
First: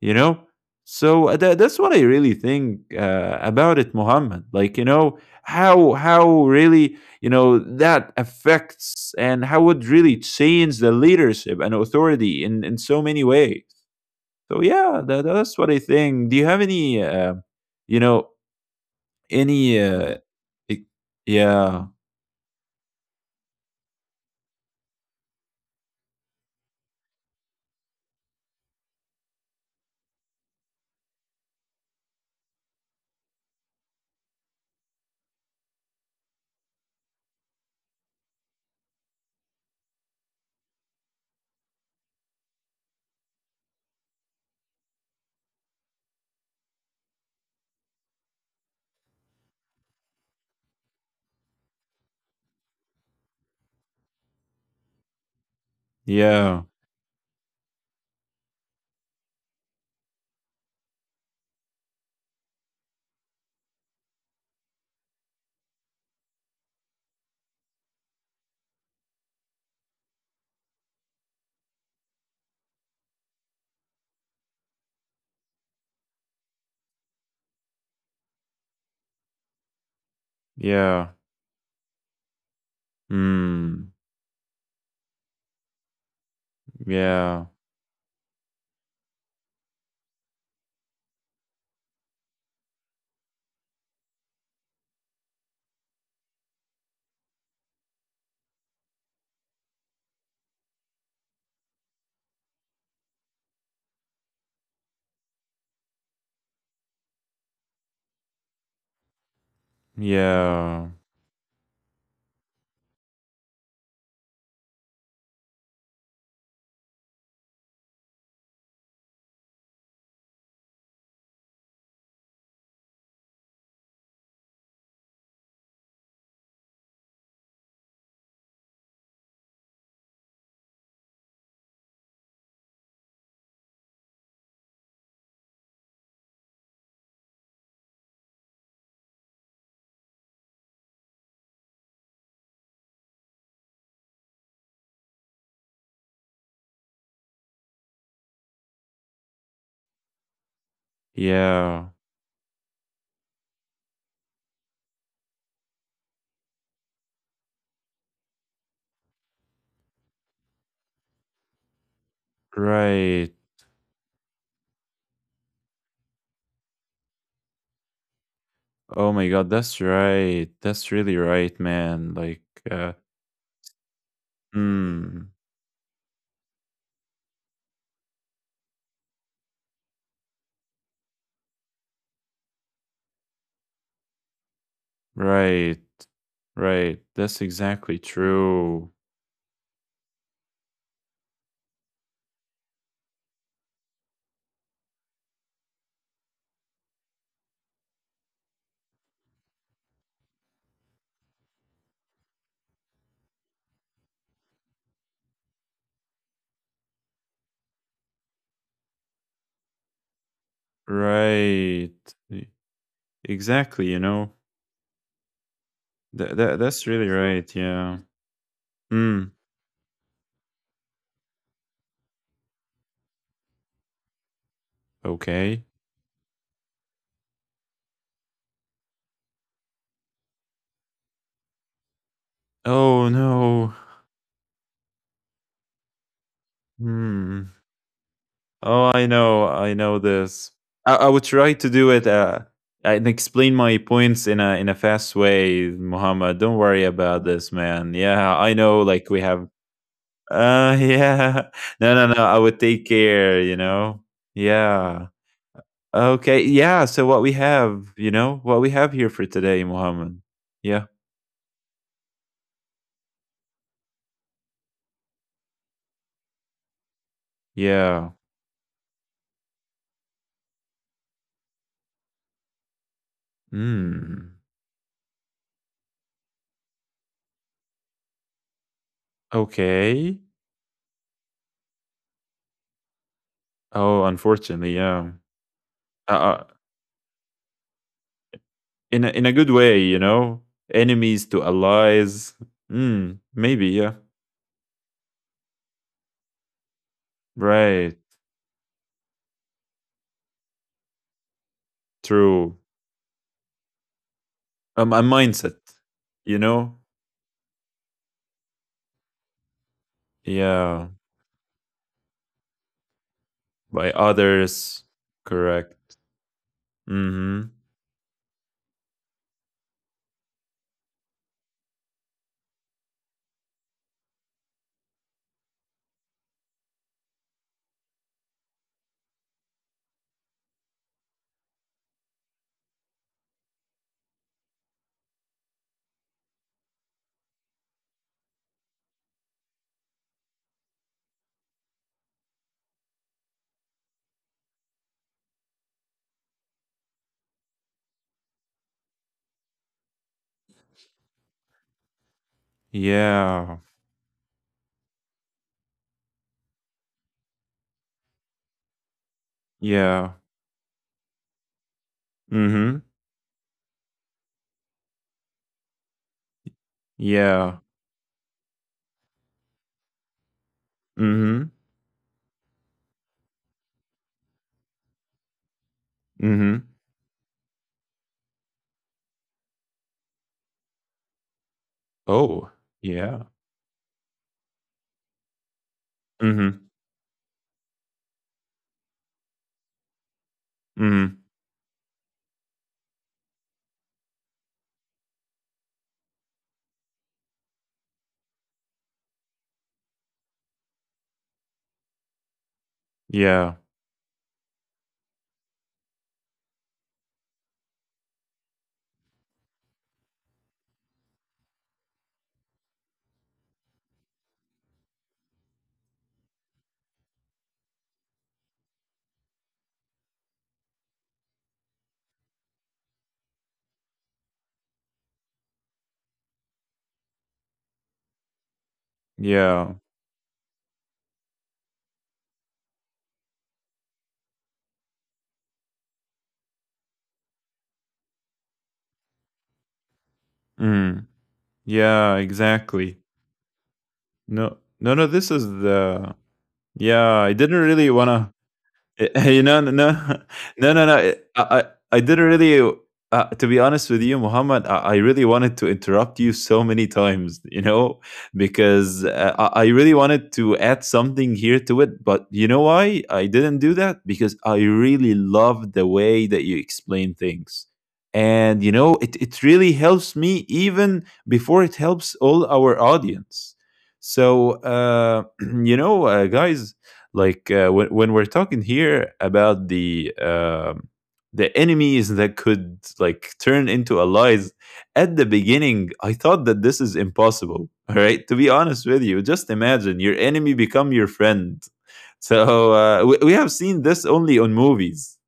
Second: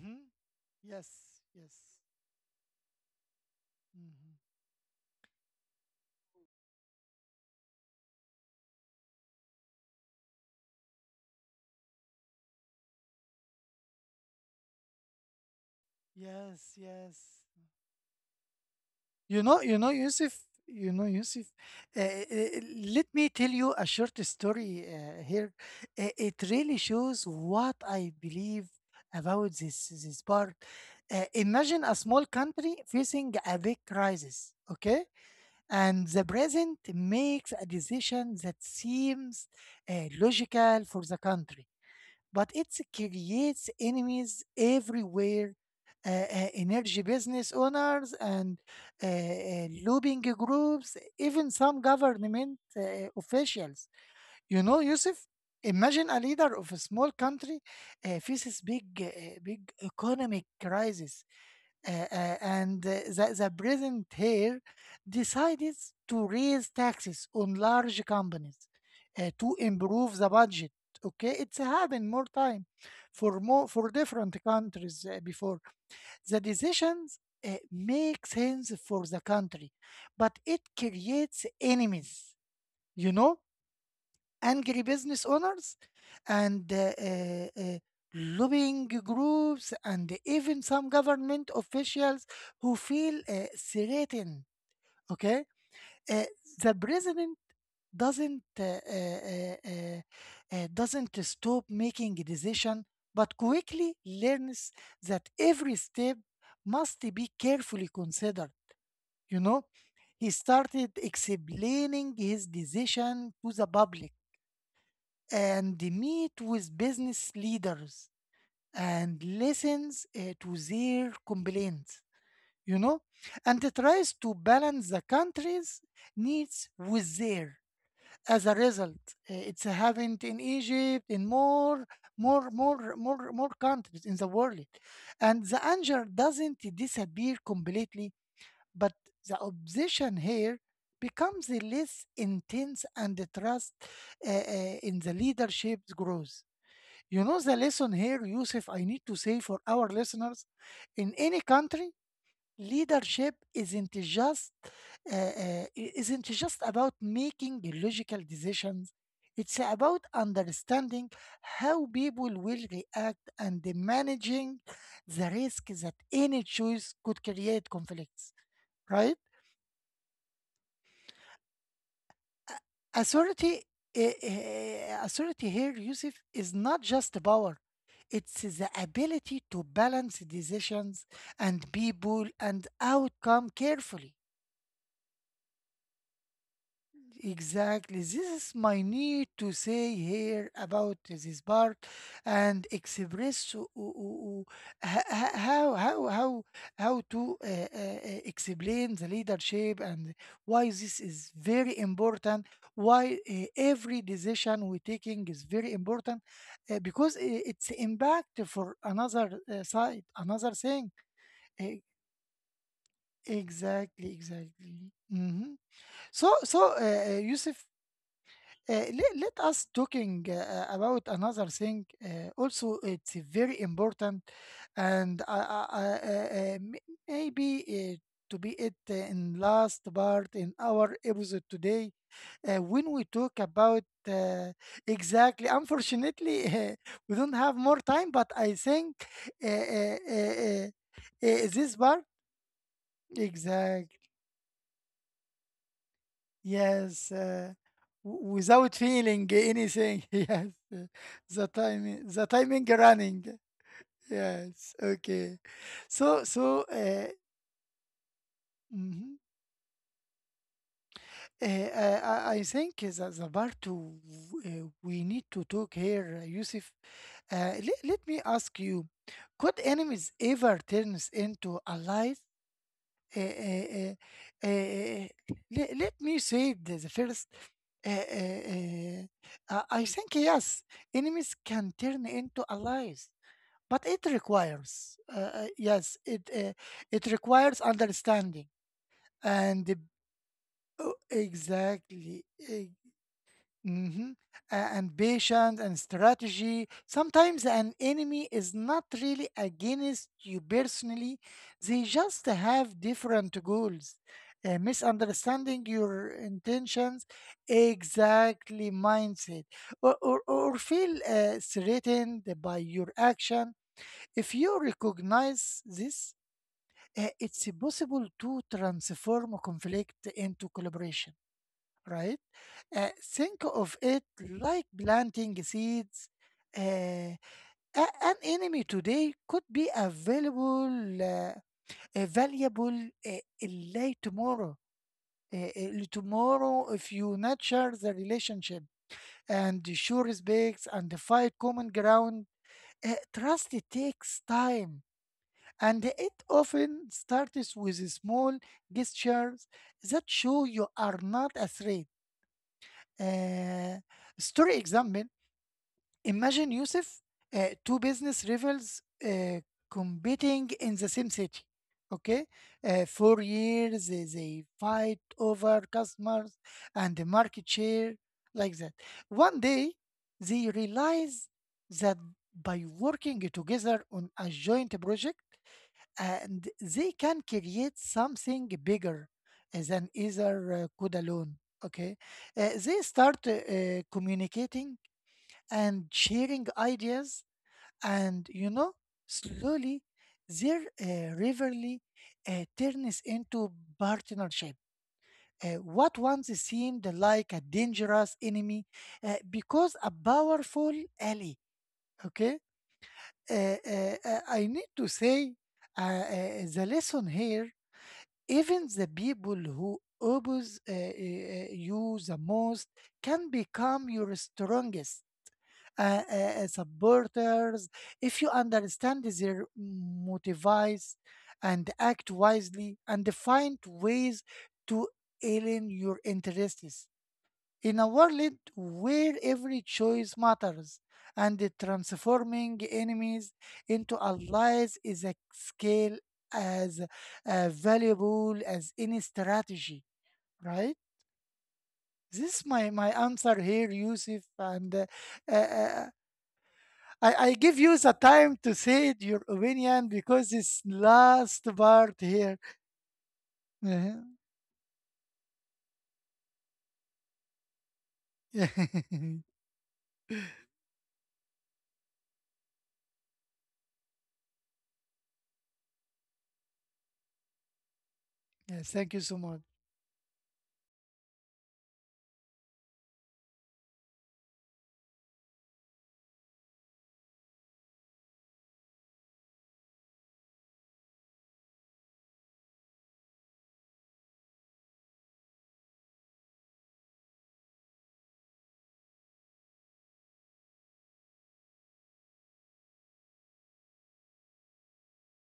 [SPEAKER 2] you know?
[SPEAKER 1] Yes.
[SPEAKER 2] So
[SPEAKER 1] Yes.
[SPEAKER 2] that's what I really think about it,
[SPEAKER 1] Mm-hmm.
[SPEAKER 2] Muhammad. Like, you know, how really, you know, that affects and how it really change the leadership and authority in so many ways. So yeah, that's what I think. Do you have
[SPEAKER 1] Yes.
[SPEAKER 2] any,
[SPEAKER 1] Yes.
[SPEAKER 2] you know,
[SPEAKER 1] You know, you
[SPEAKER 2] any,
[SPEAKER 1] know, Yusuf,
[SPEAKER 2] e-
[SPEAKER 1] you know, Yusuf,
[SPEAKER 2] yeah,
[SPEAKER 1] uh, uh, let me tell you a short story here. It really shows what I believe about this this part. Imagine a small country facing a big crisis, okay? And the president makes a decision that seems logical for the country, but it creates enemies everywhere. Energy business owners and lobbying groups, even some government officials. You know, Yusuf, imagine a leader
[SPEAKER 2] yeah,
[SPEAKER 1] of a small country faces big, big economic crisis and the president here decided to raise taxes on large companies to improve the budget. Okay, it's happened more time for more for different countries before. The decisions make sense for the country, but it
[SPEAKER 2] yeah,
[SPEAKER 1] creates enemies. You know,
[SPEAKER 2] mm,
[SPEAKER 1] angry business owners and
[SPEAKER 2] yeah,
[SPEAKER 1] lobbying groups and even some government officials who feel threatened. Okay, uh, the president doesn't uh, uh, uh, uh, doesn't stop making a decision, but quickly learns that every step must be carefully considered. You know, he started
[SPEAKER 2] yeah,
[SPEAKER 1] explaining his decision to the public and meet with business leaders and listens to their complaints, you know, and it tries to balance the country's needs with their. As a result, it's happened in Egypt, in more countries in the world, and the anger doesn't disappear completely, but the opposition here becomes less intense and the trust uh, uh, in the leadership grows. You know the lesson here, Yusuf, I need to say for our listeners in any country,
[SPEAKER 2] yeah.
[SPEAKER 1] leadership isn't just uh, isn't just about making logical decisions. It's about understanding how people will react
[SPEAKER 2] Right.
[SPEAKER 1] and managing the risk that any choice could create conflicts, right?
[SPEAKER 2] Oh my god, that's right. That's really right, man. Like,
[SPEAKER 1] A-
[SPEAKER 2] uh,
[SPEAKER 1] Authority, authority
[SPEAKER 2] mm,
[SPEAKER 1] here, Yusuf, is not just the power. It's the ability to balance decisions and people and outcome carefully.
[SPEAKER 2] right, right. That's
[SPEAKER 1] Exactly. This
[SPEAKER 2] exactly
[SPEAKER 1] is my
[SPEAKER 2] true.
[SPEAKER 1] need to say here about this part and express o- o- o- o- h- h- how to explain the leadership and why this is very important. Why every decision we taking is very important because it's impact for another side, another thing. E-
[SPEAKER 2] Right. E-
[SPEAKER 1] Exactly,
[SPEAKER 2] exactly, you know.
[SPEAKER 1] exactly. hmm
[SPEAKER 2] That, that that's really
[SPEAKER 1] Yusuf,
[SPEAKER 2] right, yeah.
[SPEAKER 1] let
[SPEAKER 2] Hmm.
[SPEAKER 1] us talking about another thing also it's very important and
[SPEAKER 2] Okay.
[SPEAKER 1] maybe to be it in last part in our episode today when we
[SPEAKER 2] Oh
[SPEAKER 1] talk about
[SPEAKER 2] no.
[SPEAKER 1] uh, exactly unfortunately [laughs] we don't have
[SPEAKER 2] Hmm.
[SPEAKER 1] more time, but I think
[SPEAKER 2] Oh,
[SPEAKER 1] uh,
[SPEAKER 2] I
[SPEAKER 1] uh,
[SPEAKER 2] know
[SPEAKER 1] uh,
[SPEAKER 2] this.
[SPEAKER 1] uh,
[SPEAKER 2] I would try
[SPEAKER 1] this
[SPEAKER 2] to do
[SPEAKER 1] part
[SPEAKER 2] it and explain my
[SPEAKER 1] exactly.
[SPEAKER 2] points in a fast way, Muhammad. Don't worry
[SPEAKER 1] Yes,
[SPEAKER 2] about this, man. Yeah, I
[SPEAKER 1] without
[SPEAKER 2] know. Like
[SPEAKER 1] feeling
[SPEAKER 2] we have.
[SPEAKER 1] anything. [laughs] Yes,
[SPEAKER 2] [laughs]
[SPEAKER 1] the
[SPEAKER 2] Yeah. No, no, no. I
[SPEAKER 1] timing
[SPEAKER 2] would take
[SPEAKER 1] running.
[SPEAKER 2] care. You know.
[SPEAKER 1] Yes,
[SPEAKER 2] Yeah.
[SPEAKER 1] okay. So,
[SPEAKER 2] Okay.
[SPEAKER 1] so,
[SPEAKER 2] Yeah.
[SPEAKER 1] uh,
[SPEAKER 2] So what we have, you know, what we have
[SPEAKER 1] mhm.
[SPEAKER 2] here for today, Muhammad. Yeah.
[SPEAKER 1] I think that the part two we need to talk here, Yusuf. Let me
[SPEAKER 2] Yeah.
[SPEAKER 1] ask you, could enemies ever turn into allies? uh, uh, uh,
[SPEAKER 2] Hmm.
[SPEAKER 1] uh, let me say the first. Uh, uh, uh, I think
[SPEAKER 2] Okay.
[SPEAKER 1] yes, enemies can turn into allies, but it
[SPEAKER 2] Oh, unfortunately,
[SPEAKER 1] requires
[SPEAKER 2] yeah.
[SPEAKER 1] yes,
[SPEAKER 2] I, I
[SPEAKER 1] it requires understanding
[SPEAKER 2] in a
[SPEAKER 1] and
[SPEAKER 2] good
[SPEAKER 1] the-
[SPEAKER 2] way, you know,
[SPEAKER 1] oh,
[SPEAKER 2] enemies to
[SPEAKER 1] exactly.
[SPEAKER 2] allies. Mm, maybe,
[SPEAKER 1] Mm-hmm.
[SPEAKER 2] yeah.
[SPEAKER 1] And patience and strategy. Sometimes an
[SPEAKER 2] Right.
[SPEAKER 1] enemy is not really against you personally, they just
[SPEAKER 2] True.
[SPEAKER 1] have different goals.
[SPEAKER 2] A mindset,
[SPEAKER 1] Misunderstanding your
[SPEAKER 2] you know?
[SPEAKER 1] intentions, exactly mindset, or
[SPEAKER 2] Yeah.
[SPEAKER 1] feel threatened by your action.
[SPEAKER 2] By
[SPEAKER 1] If you
[SPEAKER 2] others.
[SPEAKER 1] recognize
[SPEAKER 2] Correct.
[SPEAKER 1] this, it's
[SPEAKER 2] Mm-hmm.
[SPEAKER 1] possible to transform conflict into collaboration, right? Think of it like planting seeds. Uh, an enemy today could be available, a valuable late tomorrow. Tomorrow, if you nurture the relationship and show respects and fight common ground, trust it takes time, and it often starts with small gestures that show you are not afraid.
[SPEAKER 2] Yeah.
[SPEAKER 1] Uh, Story example. Imagine, Yusuf, two business rivals uh,
[SPEAKER 2] Yeah.
[SPEAKER 1] competing in the same city. Okay,
[SPEAKER 2] Mm-hmm.
[SPEAKER 1] for years they fight over customers and the market
[SPEAKER 2] Yeah.
[SPEAKER 1] share, like that. One day they realize
[SPEAKER 2] Mm-hmm.
[SPEAKER 1] that by working together on a joint project, and
[SPEAKER 2] Mm-hmm.
[SPEAKER 1] they can create something bigger than either could alone. Okay. Uh,
[SPEAKER 2] Oh,
[SPEAKER 1] they start uh,
[SPEAKER 2] yeah.
[SPEAKER 1] uh, communicating and sharing
[SPEAKER 2] Mm-hmm.
[SPEAKER 1] ideas, and you know, slowly their
[SPEAKER 2] Mm-hmm.
[SPEAKER 1] rivalry turns into partnership. What once seemed like a dangerous enemy because a powerful ally. Okay. Uh,
[SPEAKER 2] Yeah.
[SPEAKER 1] I need to say the lesson here. Even the people who oppose you the most can become your strongest uh, uh, supporters if you understand their motives and act wisely and find ways to align your interests in a world where every
[SPEAKER 2] Yeah.
[SPEAKER 1] choice matters, and the transforming enemies into allies is a skill as valuable as any strategy, right?
[SPEAKER 2] Mm. Yeah,
[SPEAKER 1] This is my
[SPEAKER 2] exactly.
[SPEAKER 1] answer here, Yusuf,
[SPEAKER 2] No,
[SPEAKER 1] and
[SPEAKER 2] no, no,
[SPEAKER 1] uh,
[SPEAKER 2] this is
[SPEAKER 1] uh,
[SPEAKER 2] the.
[SPEAKER 1] I,
[SPEAKER 2] Yeah,
[SPEAKER 1] I
[SPEAKER 2] I
[SPEAKER 1] give
[SPEAKER 2] didn't
[SPEAKER 1] you the
[SPEAKER 2] really
[SPEAKER 1] time
[SPEAKER 2] wanna.
[SPEAKER 1] to say it, your
[SPEAKER 2] [laughs] You know, no,
[SPEAKER 1] opinion,
[SPEAKER 2] no,
[SPEAKER 1] because
[SPEAKER 2] [laughs]
[SPEAKER 1] this
[SPEAKER 2] no, no, no.
[SPEAKER 1] last part
[SPEAKER 2] I didn't
[SPEAKER 1] here
[SPEAKER 2] really. To be honest
[SPEAKER 1] uh
[SPEAKER 2] with you, Muhammad, I really wanted to interrupt you so many times, you know,
[SPEAKER 1] [laughs] yes,
[SPEAKER 2] because I really wanted to add something here to it. But you know why I didn't do that? Because I really love the way that you explain things. And, you
[SPEAKER 1] thank you
[SPEAKER 2] know,
[SPEAKER 1] so
[SPEAKER 2] it,
[SPEAKER 1] much.
[SPEAKER 2] it really helps me even before it helps all our audience. So, [clears throat] you know, guys, like when we're talking here about the enemies that could like turn into allies at the beginning, I thought that this is impossible [laughs] all right, to be honest with you, just imagine your enemy become your friend. So we have seen this only on movies,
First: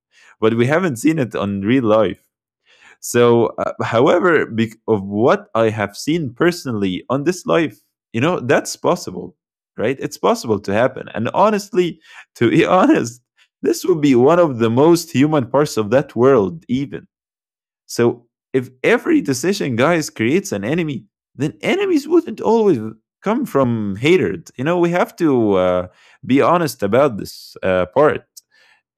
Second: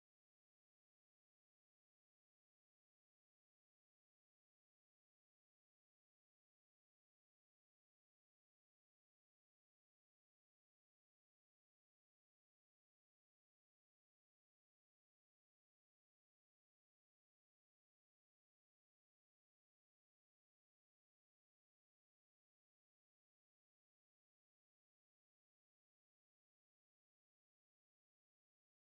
[SPEAKER 2] but we haven't seen it on real life. So, however, bec of what I have seen personally on this life, you know, that's possible, right? It's possible to happen. And honestly, to be [laughs] honest, this would be one of the most human parts of that world, even. So, if every decision, guys, creates an enemy, then enemies wouldn't always come from hatred. You know, we have to be honest about this part,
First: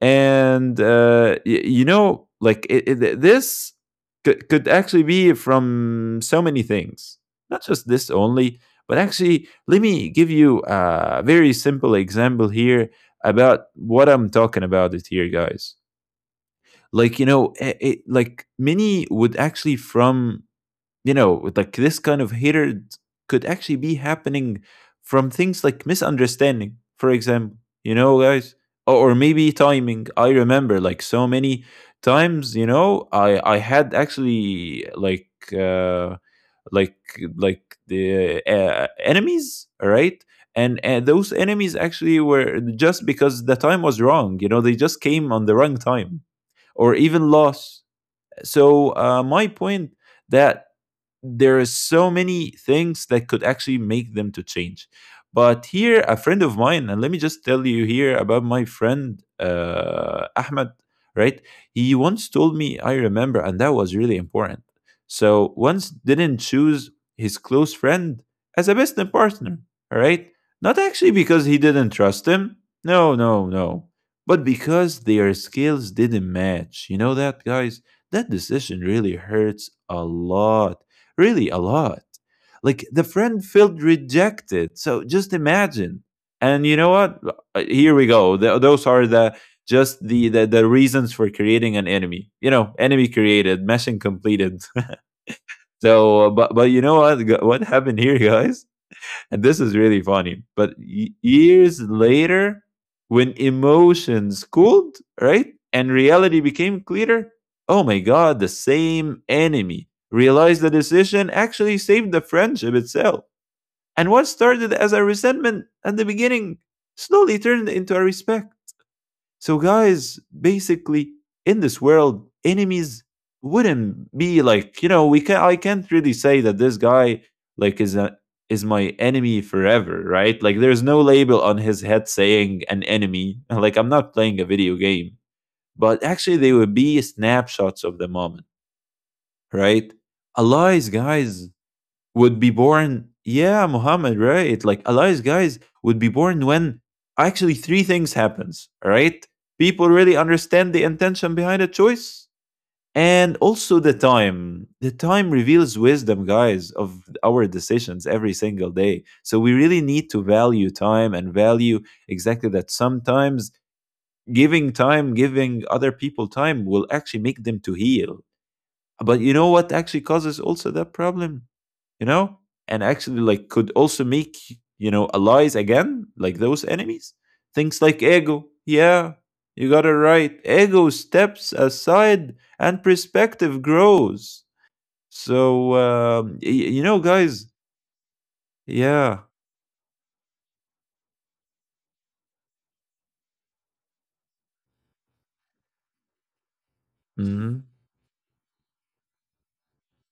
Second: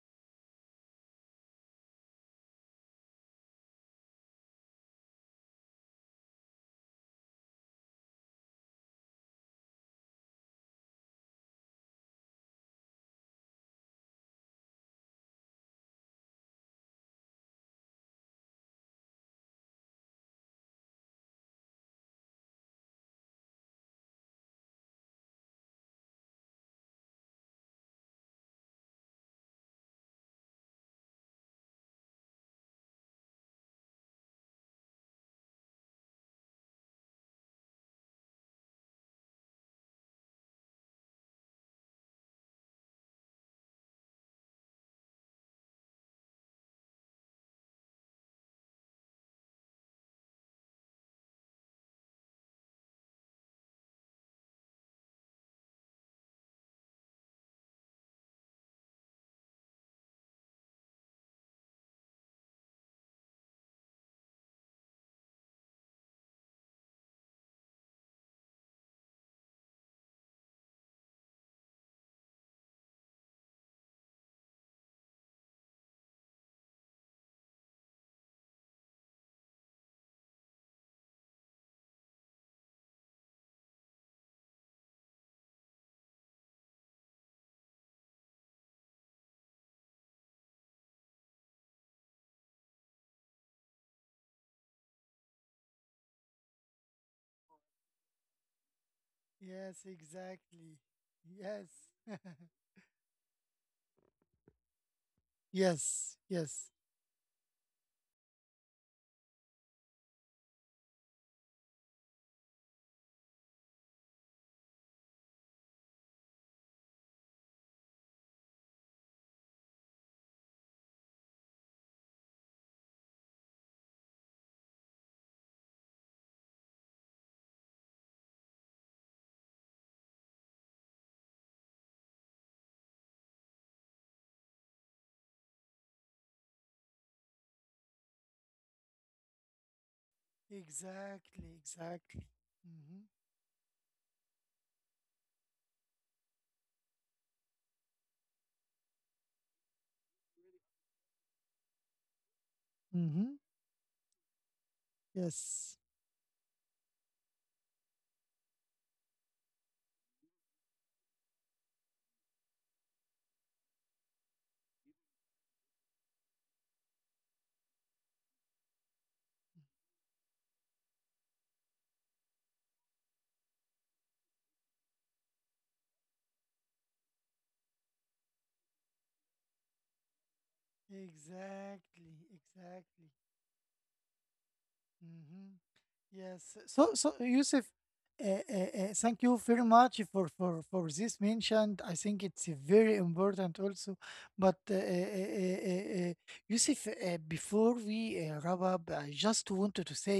[SPEAKER 2] and you know, like this could actually be from so many things, not just this only. But actually, let me give you a very simple example here about what I'm talking about it here, guys. Like, you know, like, many would actually from, you know, like this kind of hatred could actually be happening from things like misunderstanding, for example, you know, guys, or maybe timing. I remember like so many times, you know, I had actually uh, like the enemies, all right. And those enemies actually were just because the time was wrong. You know, they just came on the wrong time, or even loss. So, my point, that there is so many things that could actually make them to change. But here, a friend of mine, and let me just tell you here about my friend, Ahmed, right? He once told me, I remember, and that was really important. So once didn't choose his close friend as a business partner, all right, not actually because he didn't trust him, no, no, no, but because their skills didn't match. You know that, guys, that decision really hurts a lot. Really, a lot. Like, the friend felt rejected. So just imagine. And you know what? Here we go. Th Those are the just the reasons for creating an enemy. You know, enemy created, mission completed. [laughs] So, but you know what? What happened here, guys? And this is
[SPEAKER 1] Yes,
[SPEAKER 2] really funny. But
[SPEAKER 1] exactly. Yes,
[SPEAKER 2] years later,
[SPEAKER 1] [laughs]
[SPEAKER 2] when emotions cooled, right? And
[SPEAKER 1] yes,
[SPEAKER 2] reality
[SPEAKER 1] yes,
[SPEAKER 2] became clearer, oh my God, the same enemy realized the decision actually saved the friendship itself. And what started as a resentment at the beginning slowly turned into a respect. So, guys, basically, in this world, enemies wouldn't be like, you know, we can, I can't really say that this guy like is a is my enemy forever, right? Like, there's no label on his head saying an enemy. [laughs] Like, I'm not playing a video game, but actually, they would be snapshots of the moment, right? Allies,
[SPEAKER 1] exactly,
[SPEAKER 2] guys,
[SPEAKER 1] exactly.
[SPEAKER 2] would be
[SPEAKER 1] Mm-hmm.
[SPEAKER 2] born, yeah, Muhammad, right? Like, eli's, guys, would be born when actually three things happens, all right. People really understand the intention behind a choice, and
[SPEAKER 1] Mm-hmm.
[SPEAKER 2] also the time, the time reveals
[SPEAKER 1] Yes,
[SPEAKER 2] wisdom, guys, of our decisions every single day. So we really need to value time and value exactly that sometimes giving time, giving other people time will actually make them to heal. But you know what actually causes also that problem? You know? And actually, like, could also make, you know, allies again, like those enemies. Things like ego. Yeah, you got it right. Ego steps
[SPEAKER 1] exactly,
[SPEAKER 2] aside and
[SPEAKER 1] exactly.
[SPEAKER 2] perspective grows.
[SPEAKER 1] Mm-hmm.
[SPEAKER 2] So
[SPEAKER 1] Yes. So,
[SPEAKER 2] you know,
[SPEAKER 1] so
[SPEAKER 2] guys.
[SPEAKER 1] Yusuf, thank
[SPEAKER 2] Yeah.
[SPEAKER 1] you very much for this mentioned. I think it's very important also. But Yusuf, before
[SPEAKER 2] Hmm.
[SPEAKER 1] we wrap up, I just wanted to say,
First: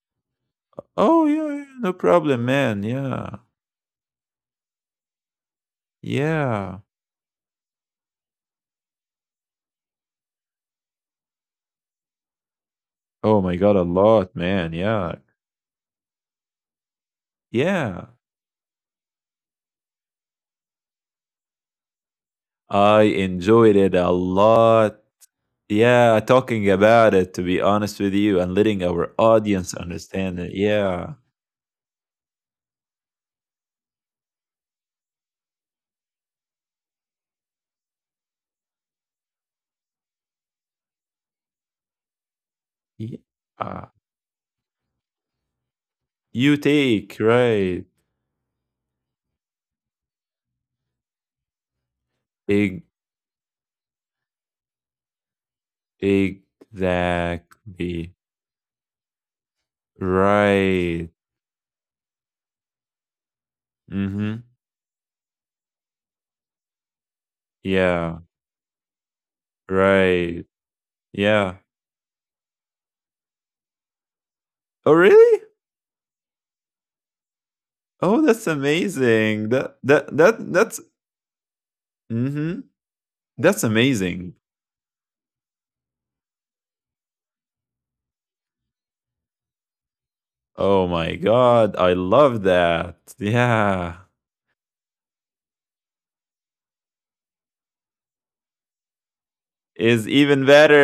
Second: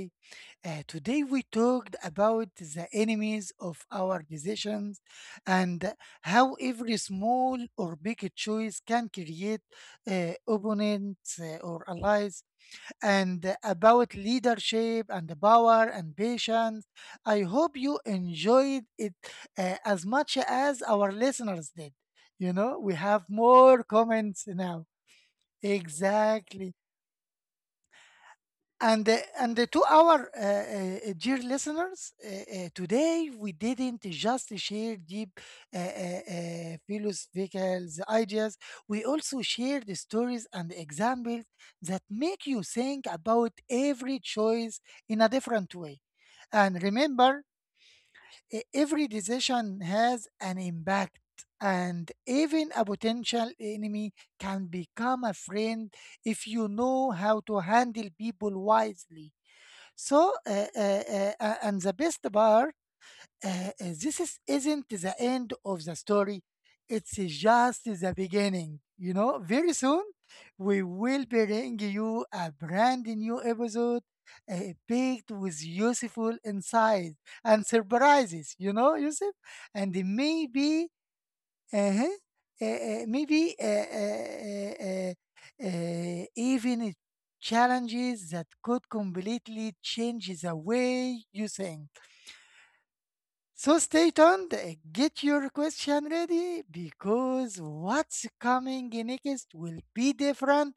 [SPEAKER 1] Today
[SPEAKER 2] Oh yeah,
[SPEAKER 1] we
[SPEAKER 2] yeah, yeah. No
[SPEAKER 1] talked
[SPEAKER 2] problem,
[SPEAKER 1] about
[SPEAKER 2] man.
[SPEAKER 1] the
[SPEAKER 2] Yeah,
[SPEAKER 1] enemies of our decisions and how
[SPEAKER 2] yeah.
[SPEAKER 1] every small or big choice can create opponents or allies,
[SPEAKER 2] Oh my
[SPEAKER 1] and
[SPEAKER 2] god, a
[SPEAKER 1] about
[SPEAKER 2] lot, man.
[SPEAKER 1] leadership
[SPEAKER 2] Yeah,
[SPEAKER 1] and power and patience. I hope you
[SPEAKER 2] yeah.
[SPEAKER 1] enjoyed it as much as our listeners did. You know, we
[SPEAKER 2] I
[SPEAKER 1] have
[SPEAKER 2] enjoyed
[SPEAKER 1] more
[SPEAKER 2] it a
[SPEAKER 1] comments now.
[SPEAKER 2] lot. Yeah, talking
[SPEAKER 1] Exactly.
[SPEAKER 2] about it, to be honest with you, and letting
[SPEAKER 1] and
[SPEAKER 2] our
[SPEAKER 1] uh, and uh,
[SPEAKER 2] audience
[SPEAKER 1] to our
[SPEAKER 2] understand it. Yeah.
[SPEAKER 1] dear listeners, today we didn't just share deep philosophical ideas, we also shared stories and examples that make you think about
[SPEAKER 2] Yeah.
[SPEAKER 1] every choice in a different way.
[SPEAKER 2] You
[SPEAKER 1] And
[SPEAKER 2] take,
[SPEAKER 1] remember,
[SPEAKER 2] right.
[SPEAKER 1] every decision has an impact, and even
[SPEAKER 2] Eg-
[SPEAKER 1] a potential enemy can become a friend if you know how to handle
[SPEAKER 2] Exactly.
[SPEAKER 1] people wisely. so, uh, uh,
[SPEAKER 2] Right.
[SPEAKER 1] uh, uh, and the best part, this
[SPEAKER 2] Mm-hmm.
[SPEAKER 1] isn't the end of the story. It's just the
[SPEAKER 2] Yeah.
[SPEAKER 1] beginning. You know, very soon
[SPEAKER 2] Right.
[SPEAKER 1] we will
[SPEAKER 2] Yeah.
[SPEAKER 1] bring you a brand new episode uh,
[SPEAKER 2] Oh,
[SPEAKER 1] packed
[SPEAKER 2] really?
[SPEAKER 1] with useful insights and
[SPEAKER 2] Oh, that's
[SPEAKER 1] surprises. You know, Yusuf,
[SPEAKER 2] amazing. That
[SPEAKER 1] and
[SPEAKER 2] that that that's
[SPEAKER 1] maybe uh-huh.
[SPEAKER 2] mm-hmm.
[SPEAKER 1] Uh, uh, maybe
[SPEAKER 2] That's
[SPEAKER 1] uh,
[SPEAKER 2] amazing.
[SPEAKER 1] uh, uh, uh, even it challenges that could completely change the
[SPEAKER 2] Oh my
[SPEAKER 1] way you
[SPEAKER 2] god,
[SPEAKER 1] think.
[SPEAKER 2] I love that.
[SPEAKER 1] So
[SPEAKER 2] Yeah.
[SPEAKER 1] stay tuned, get your question ready, because what's coming next will
[SPEAKER 2] Is
[SPEAKER 1] be
[SPEAKER 2] even
[SPEAKER 1] different,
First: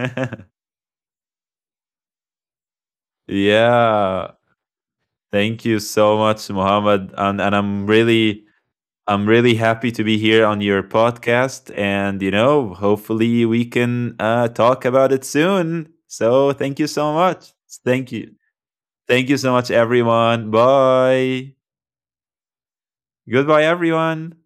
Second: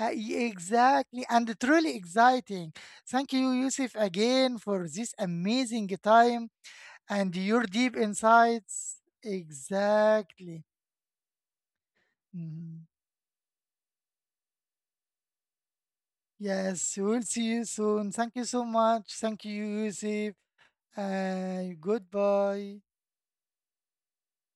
[SPEAKER 2] [laughs]
[SPEAKER 1] exactly, and truly exciting. Thank you, Yusuf,
[SPEAKER 2] Yeah.
[SPEAKER 1] again for this
[SPEAKER 2] Thank you
[SPEAKER 1] amazing
[SPEAKER 2] so
[SPEAKER 1] time
[SPEAKER 2] much, Muhammad,
[SPEAKER 1] and
[SPEAKER 2] and
[SPEAKER 1] your deep insights.
[SPEAKER 2] I'm really happy to be here on
[SPEAKER 1] Exactly.
[SPEAKER 2] your podcast, and you know,
[SPEAKER 1] Mhm.
[SPEAKER 2] hopefully we can talk about it soon. So thank you
[SPEAKER 1] Yes,
[SPEAKER 2] so
[SPEAKER 1] we'll see
[SPEAKER 2] much.
[SPEAKER 1] you soon.
[SPEAKER 2] Thank you,
[SPEAKER 1] Thank you so much.
[SPEAKER 2] Thank you
[SPEAKER 1] Thank
[SPEAKER 2] so
[SPEAKER 1] you,
[SPEAKER 2] much,
[SPEAKER 1] Yusuf.
[SPEAKER 2] everyone. Bye.
[SPEAKER 1] And goodbye.
[SPEAKER 2] Goodbye, everyone.